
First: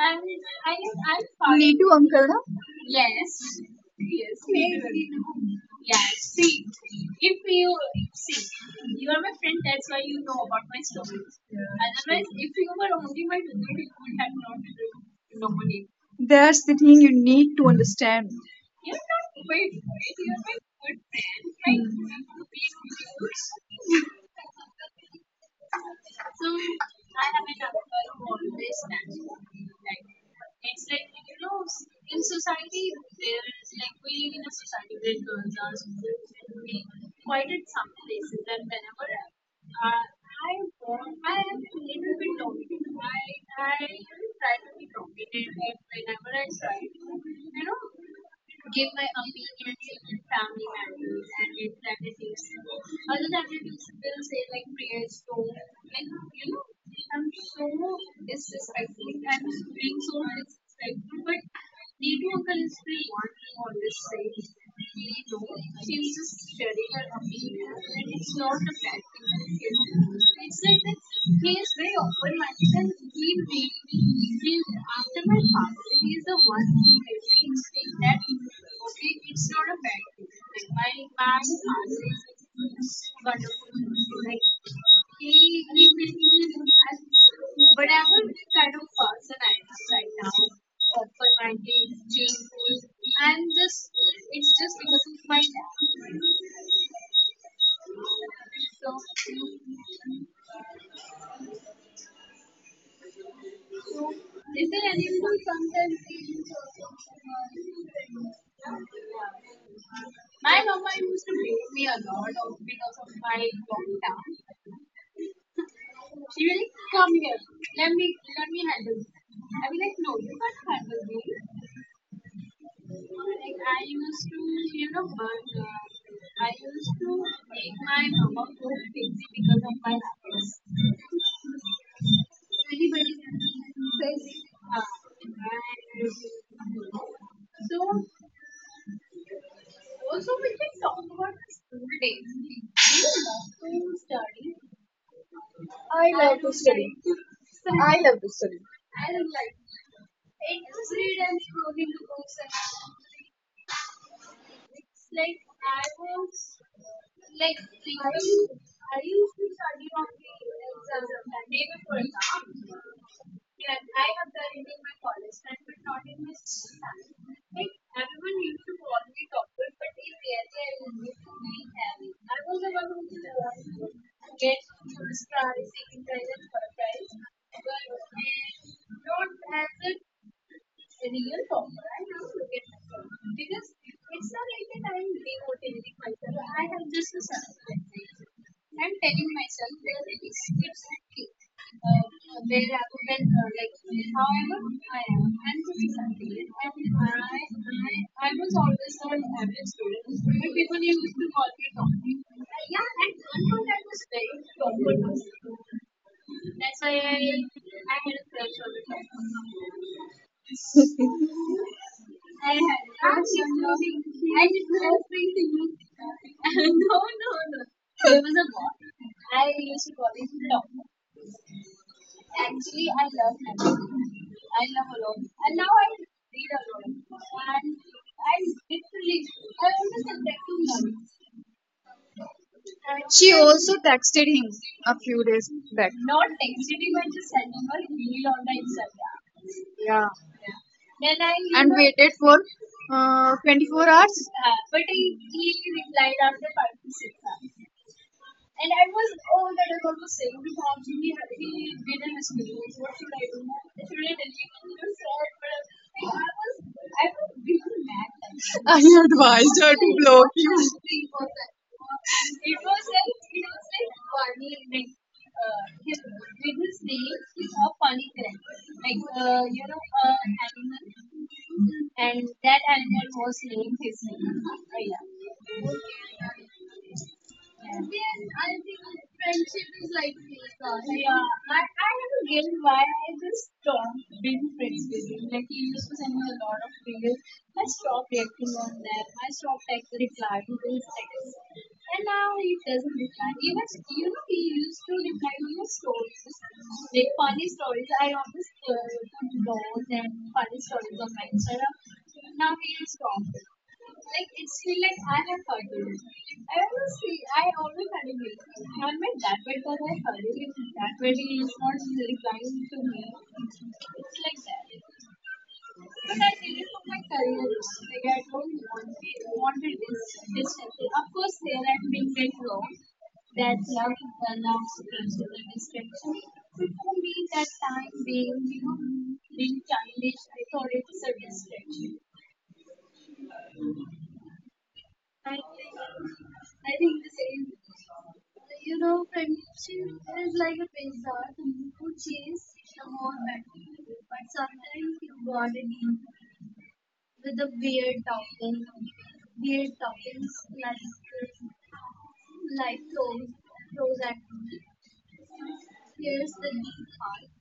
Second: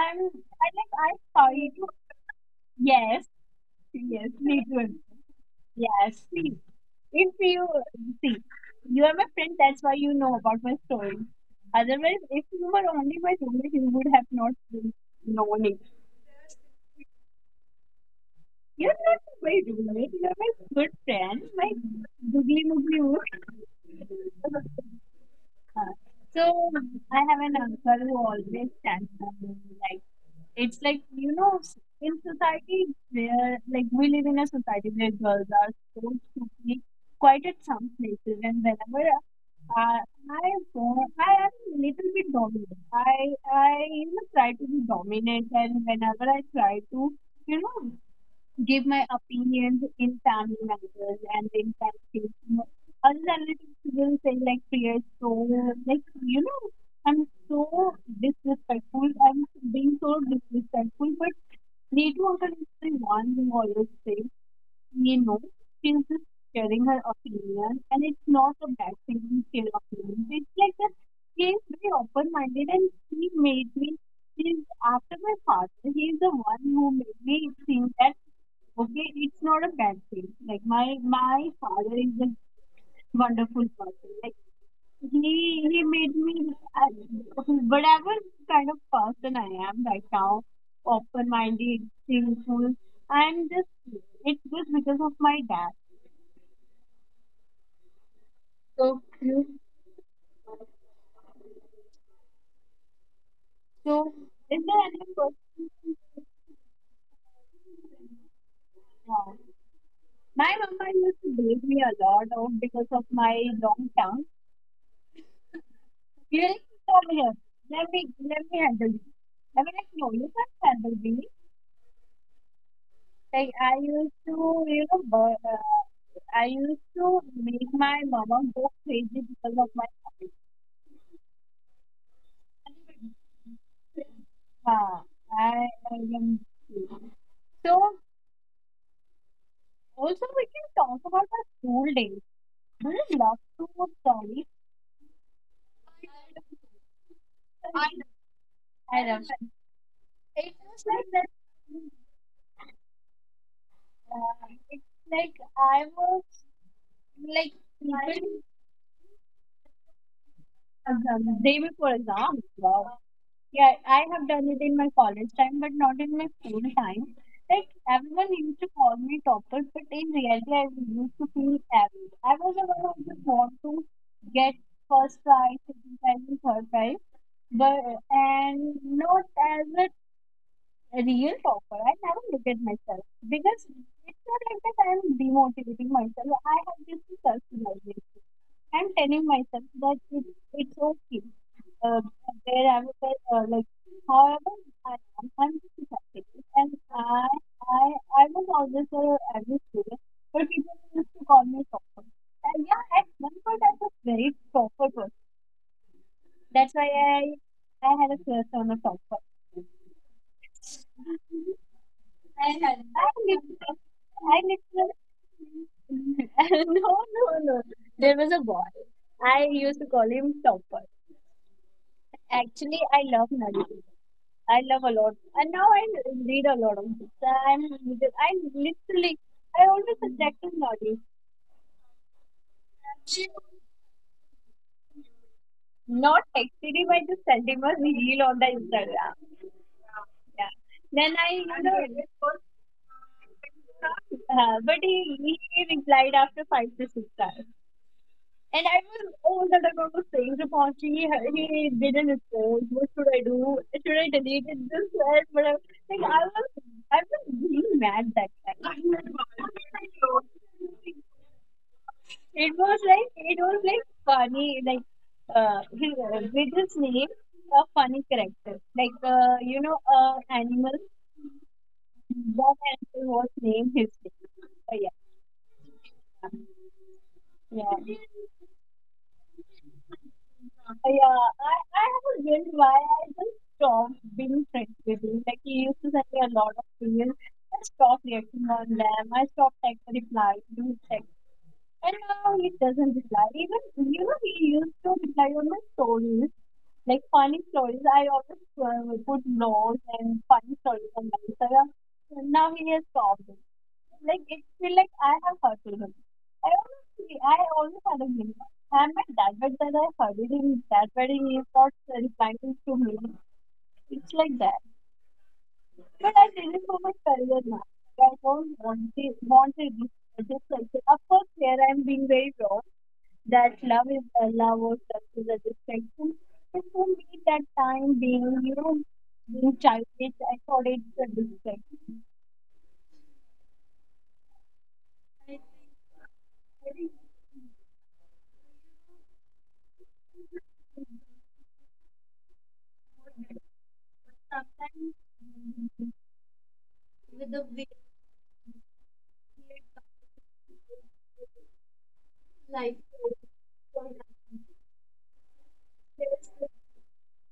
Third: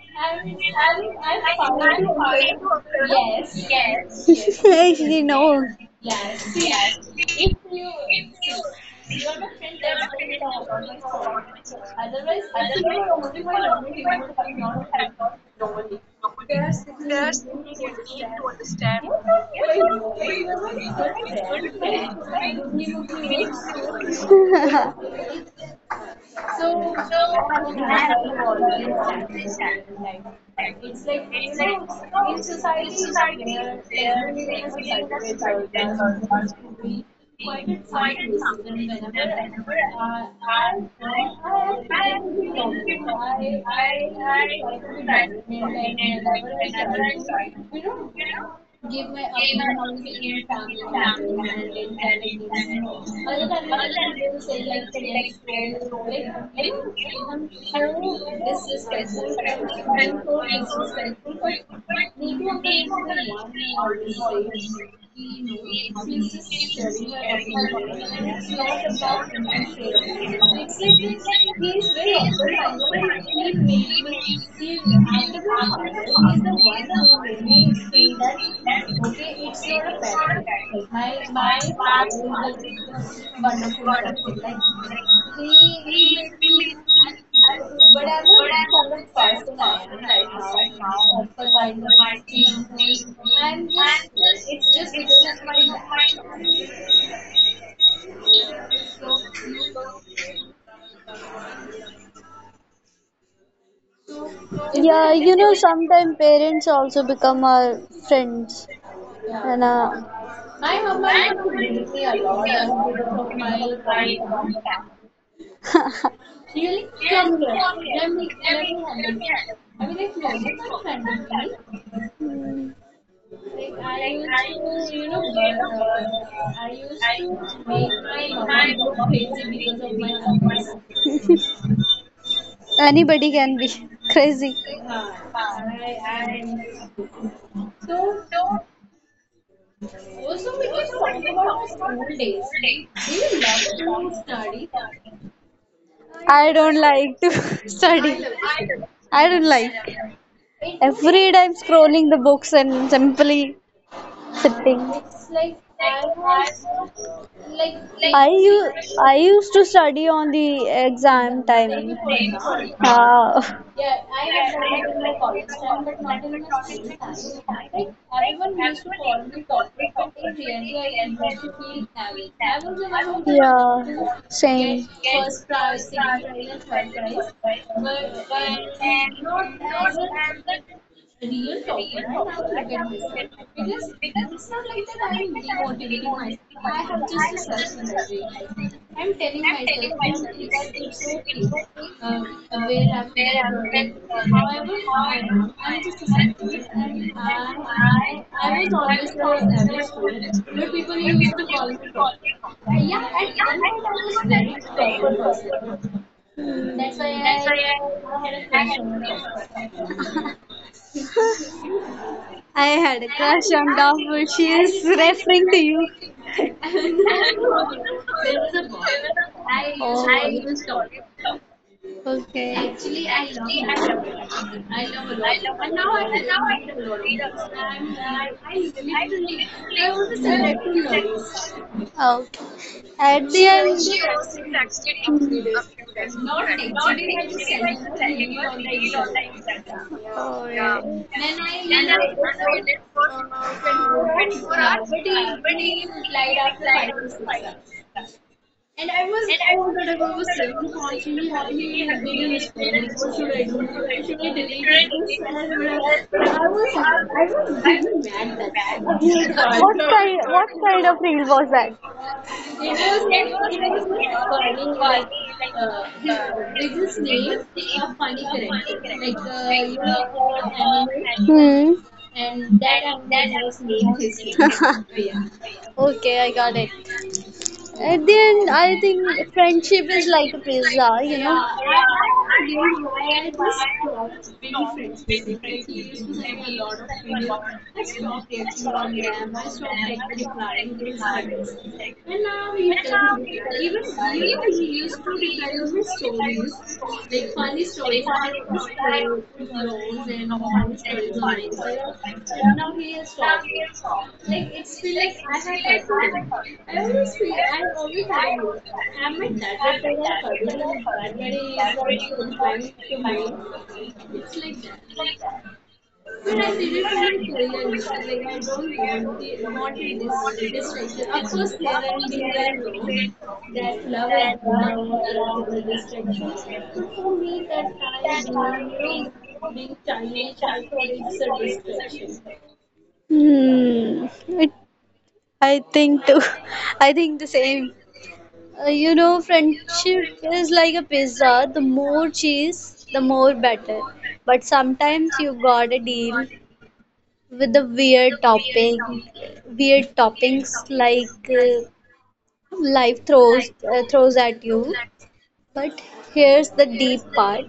C: I
A: I'm
C: mean,
A: I
C: I
A: like I
C: guess I'm. Have.
A: fight.
C: Need to uncle, na?
A: Yes,
B: Yes,
A: yes, me too.
B: you know.
A: Yes, see, if you see, you are my friend. That's why you know about my story. Otherwise, if you were only my roommate, you would have not known it.
C: That's the thing you need to understand.
A: You're not my roommate, you're my good friend, my googly moogly moog. Uh, so I have an uncle who always stands by me. Like it's like you know, in society where like we live in a society where girls are so stupidly quiet at some places, and whenever I I go, I am a little bit dominant. I you know try to be dominant, and whenever I try to you know give my opinions in family matters and in practice. You know, other relatives will say like Priya is so like you know I'm so disrespectful. I'm being so disrespectful, but Neetu uncle is the one who always says you know, she's just sharing her opinion, and it's not a bad thing to share opinions. It's like that she's very open minded, and she made me. She's after my father. He's the one who made me think that okay, it's not a bad thing. Like my father is a wonderful person. Like he made me whatever kind of person I am right now, open-minded, thankful, and just it's just because of my dad. So is there
B: Yeah,
A: any
B: you know,
A: person?
B: sometimes parents also become our friends. Yeah.
A: Yeah.
B: And
A: My mama used to beat me a lot of because of my long tongue. Really? Need to come here. Let me handle you. I mean, like, no, you can't handle me. Like I used to, you know, I used to make my mama go crazy because of my hobby.
B: anybody can be crazy.
A: Huh. I am too. So also we can talk about our school days. Do you love to stories?
C: I
B: I
C: love to
B: don't
C: study.
B: like to
A: I
C: I
B: study.
C: love to study.
A: I
B: I
A: love
B: don't like.
A: them. It was like
B: Every
A: that.
B: time scrolling the books and simply sitting.
A: It's like I was
B: I
A: sleeping
B: used, I used to study on the exam
A: exam, day
B: time.
A: before exam. Wow.
B: Uh,
A: Yeah, I have done it in my college time, but not in my school time. Like everyone used to call me topper, but in reality, I used to feel average. I was the one who just want to
B: yeah,
A: get
B: same.
A: first prize, second prize, and third prize, but and not as a real topper. I never look at myself because it's not like that I'm demotivating myself. I have this self-realization. I'm telling myself that it's okay. Uh, wherever, uh, like, however I am, I'm successful. And I, I, I was always a average student, but people used to call me topper. And yeah, at one point I was very proper person. That's why I had a crush on a topper.
C: Actually,
B: I had a
A: I
B: crush
A: literally,
B: on Doubtful. She is
A: I
B: referring to you.
A: literally, no, no, no. There was a boy. I used to call him topper.
B: Okay.
A: Actually, I love Nadi. I love a lot. And now I read a lot of books. I literally, I always attract to Nadi.
B: Oh. At the
C: also texted
B: end.
C: him a few days back.
A: Not actually by the sentiment real on the Instagram.
C: Yeah.
B: Oh,
A: Yeah.
B: yeah.
A: Then I, you know,
C: Waited for 24 hours.
A: but he replied after 5 to 6 hours. And I was all that I was saying to Paunchy, he didn't respond. What should I do? Should I delete it? This, that, whatever. Like, I was, I was being mad that time.
B: Yeah.
C: Advised.
B: What kind? What kind of reel was that?
A: It was like funny, like, uh, he, we just named a funny character. Like, animal,
B: Hmm.
A: that animal was named his name. So,
B: Okay, I got
A: yeah.
B: it.
A: Yeah.
B: At the end, I think friendship is like a pizza. You
A: Yeah,
B: know.
A: I have a guilt why I just stopped being friends with him. Like he used to send me a lot of emails. I stopped reacting on them. I stopped text replying to his text and now he doesn't reply. Even, you know, he used to reply on my stories, like funny stories. I always put vlogs and funny stories on my Instagram. And now he has stopped it. Like, it feel like I have hurted him. I always had a him. I'm my dad, but then I hurted him. That way he is not replying to me. It's like that. But I did it for my career now. I don't want it this, this like that. Of course, here I'm being very raw that love is the love or sex is a distraction. And for me, that time being, you know, being childish, I thought it's a distraction.
B: Hmm. It, I think too. I think the same. You know, friendship is like a pizza. The more cheese, the more better. But
A: And
B: sometimes you gotta deal with the weird topping, weird toppings like life throws at you. But
A: just,
B: here's the deep part.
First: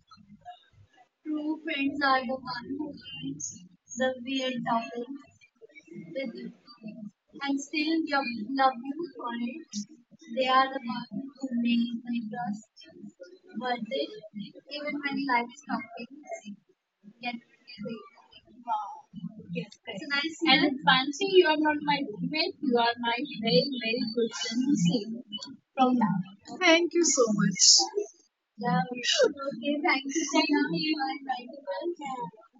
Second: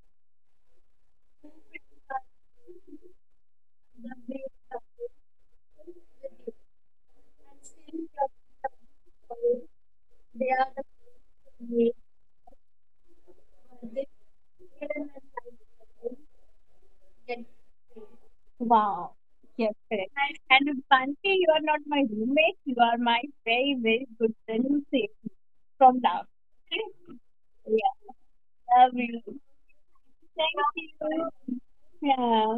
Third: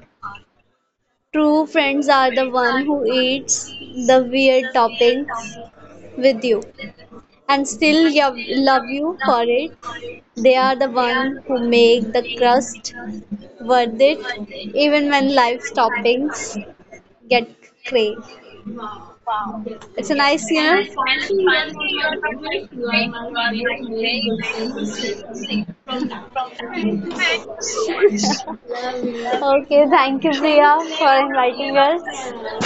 B: True friends are the one who eats the weird toppings with you, and still love you for it. They are the one who make the crust worth it, even when life's toppings get cray.
A: wow. Yes,
B: It's a
A: correct.
B: nice, you
A: And Panti,
B: know.
A: you are not my roommate. You are my very, very good friend who saved me from love.
C: Thank you
A: Okay?
C: so much.
A: Yeah, love you.
B: Okay, thank you,
A: Thank
B: Priya, for
A: you.
B: inviting us.
A: Yeah.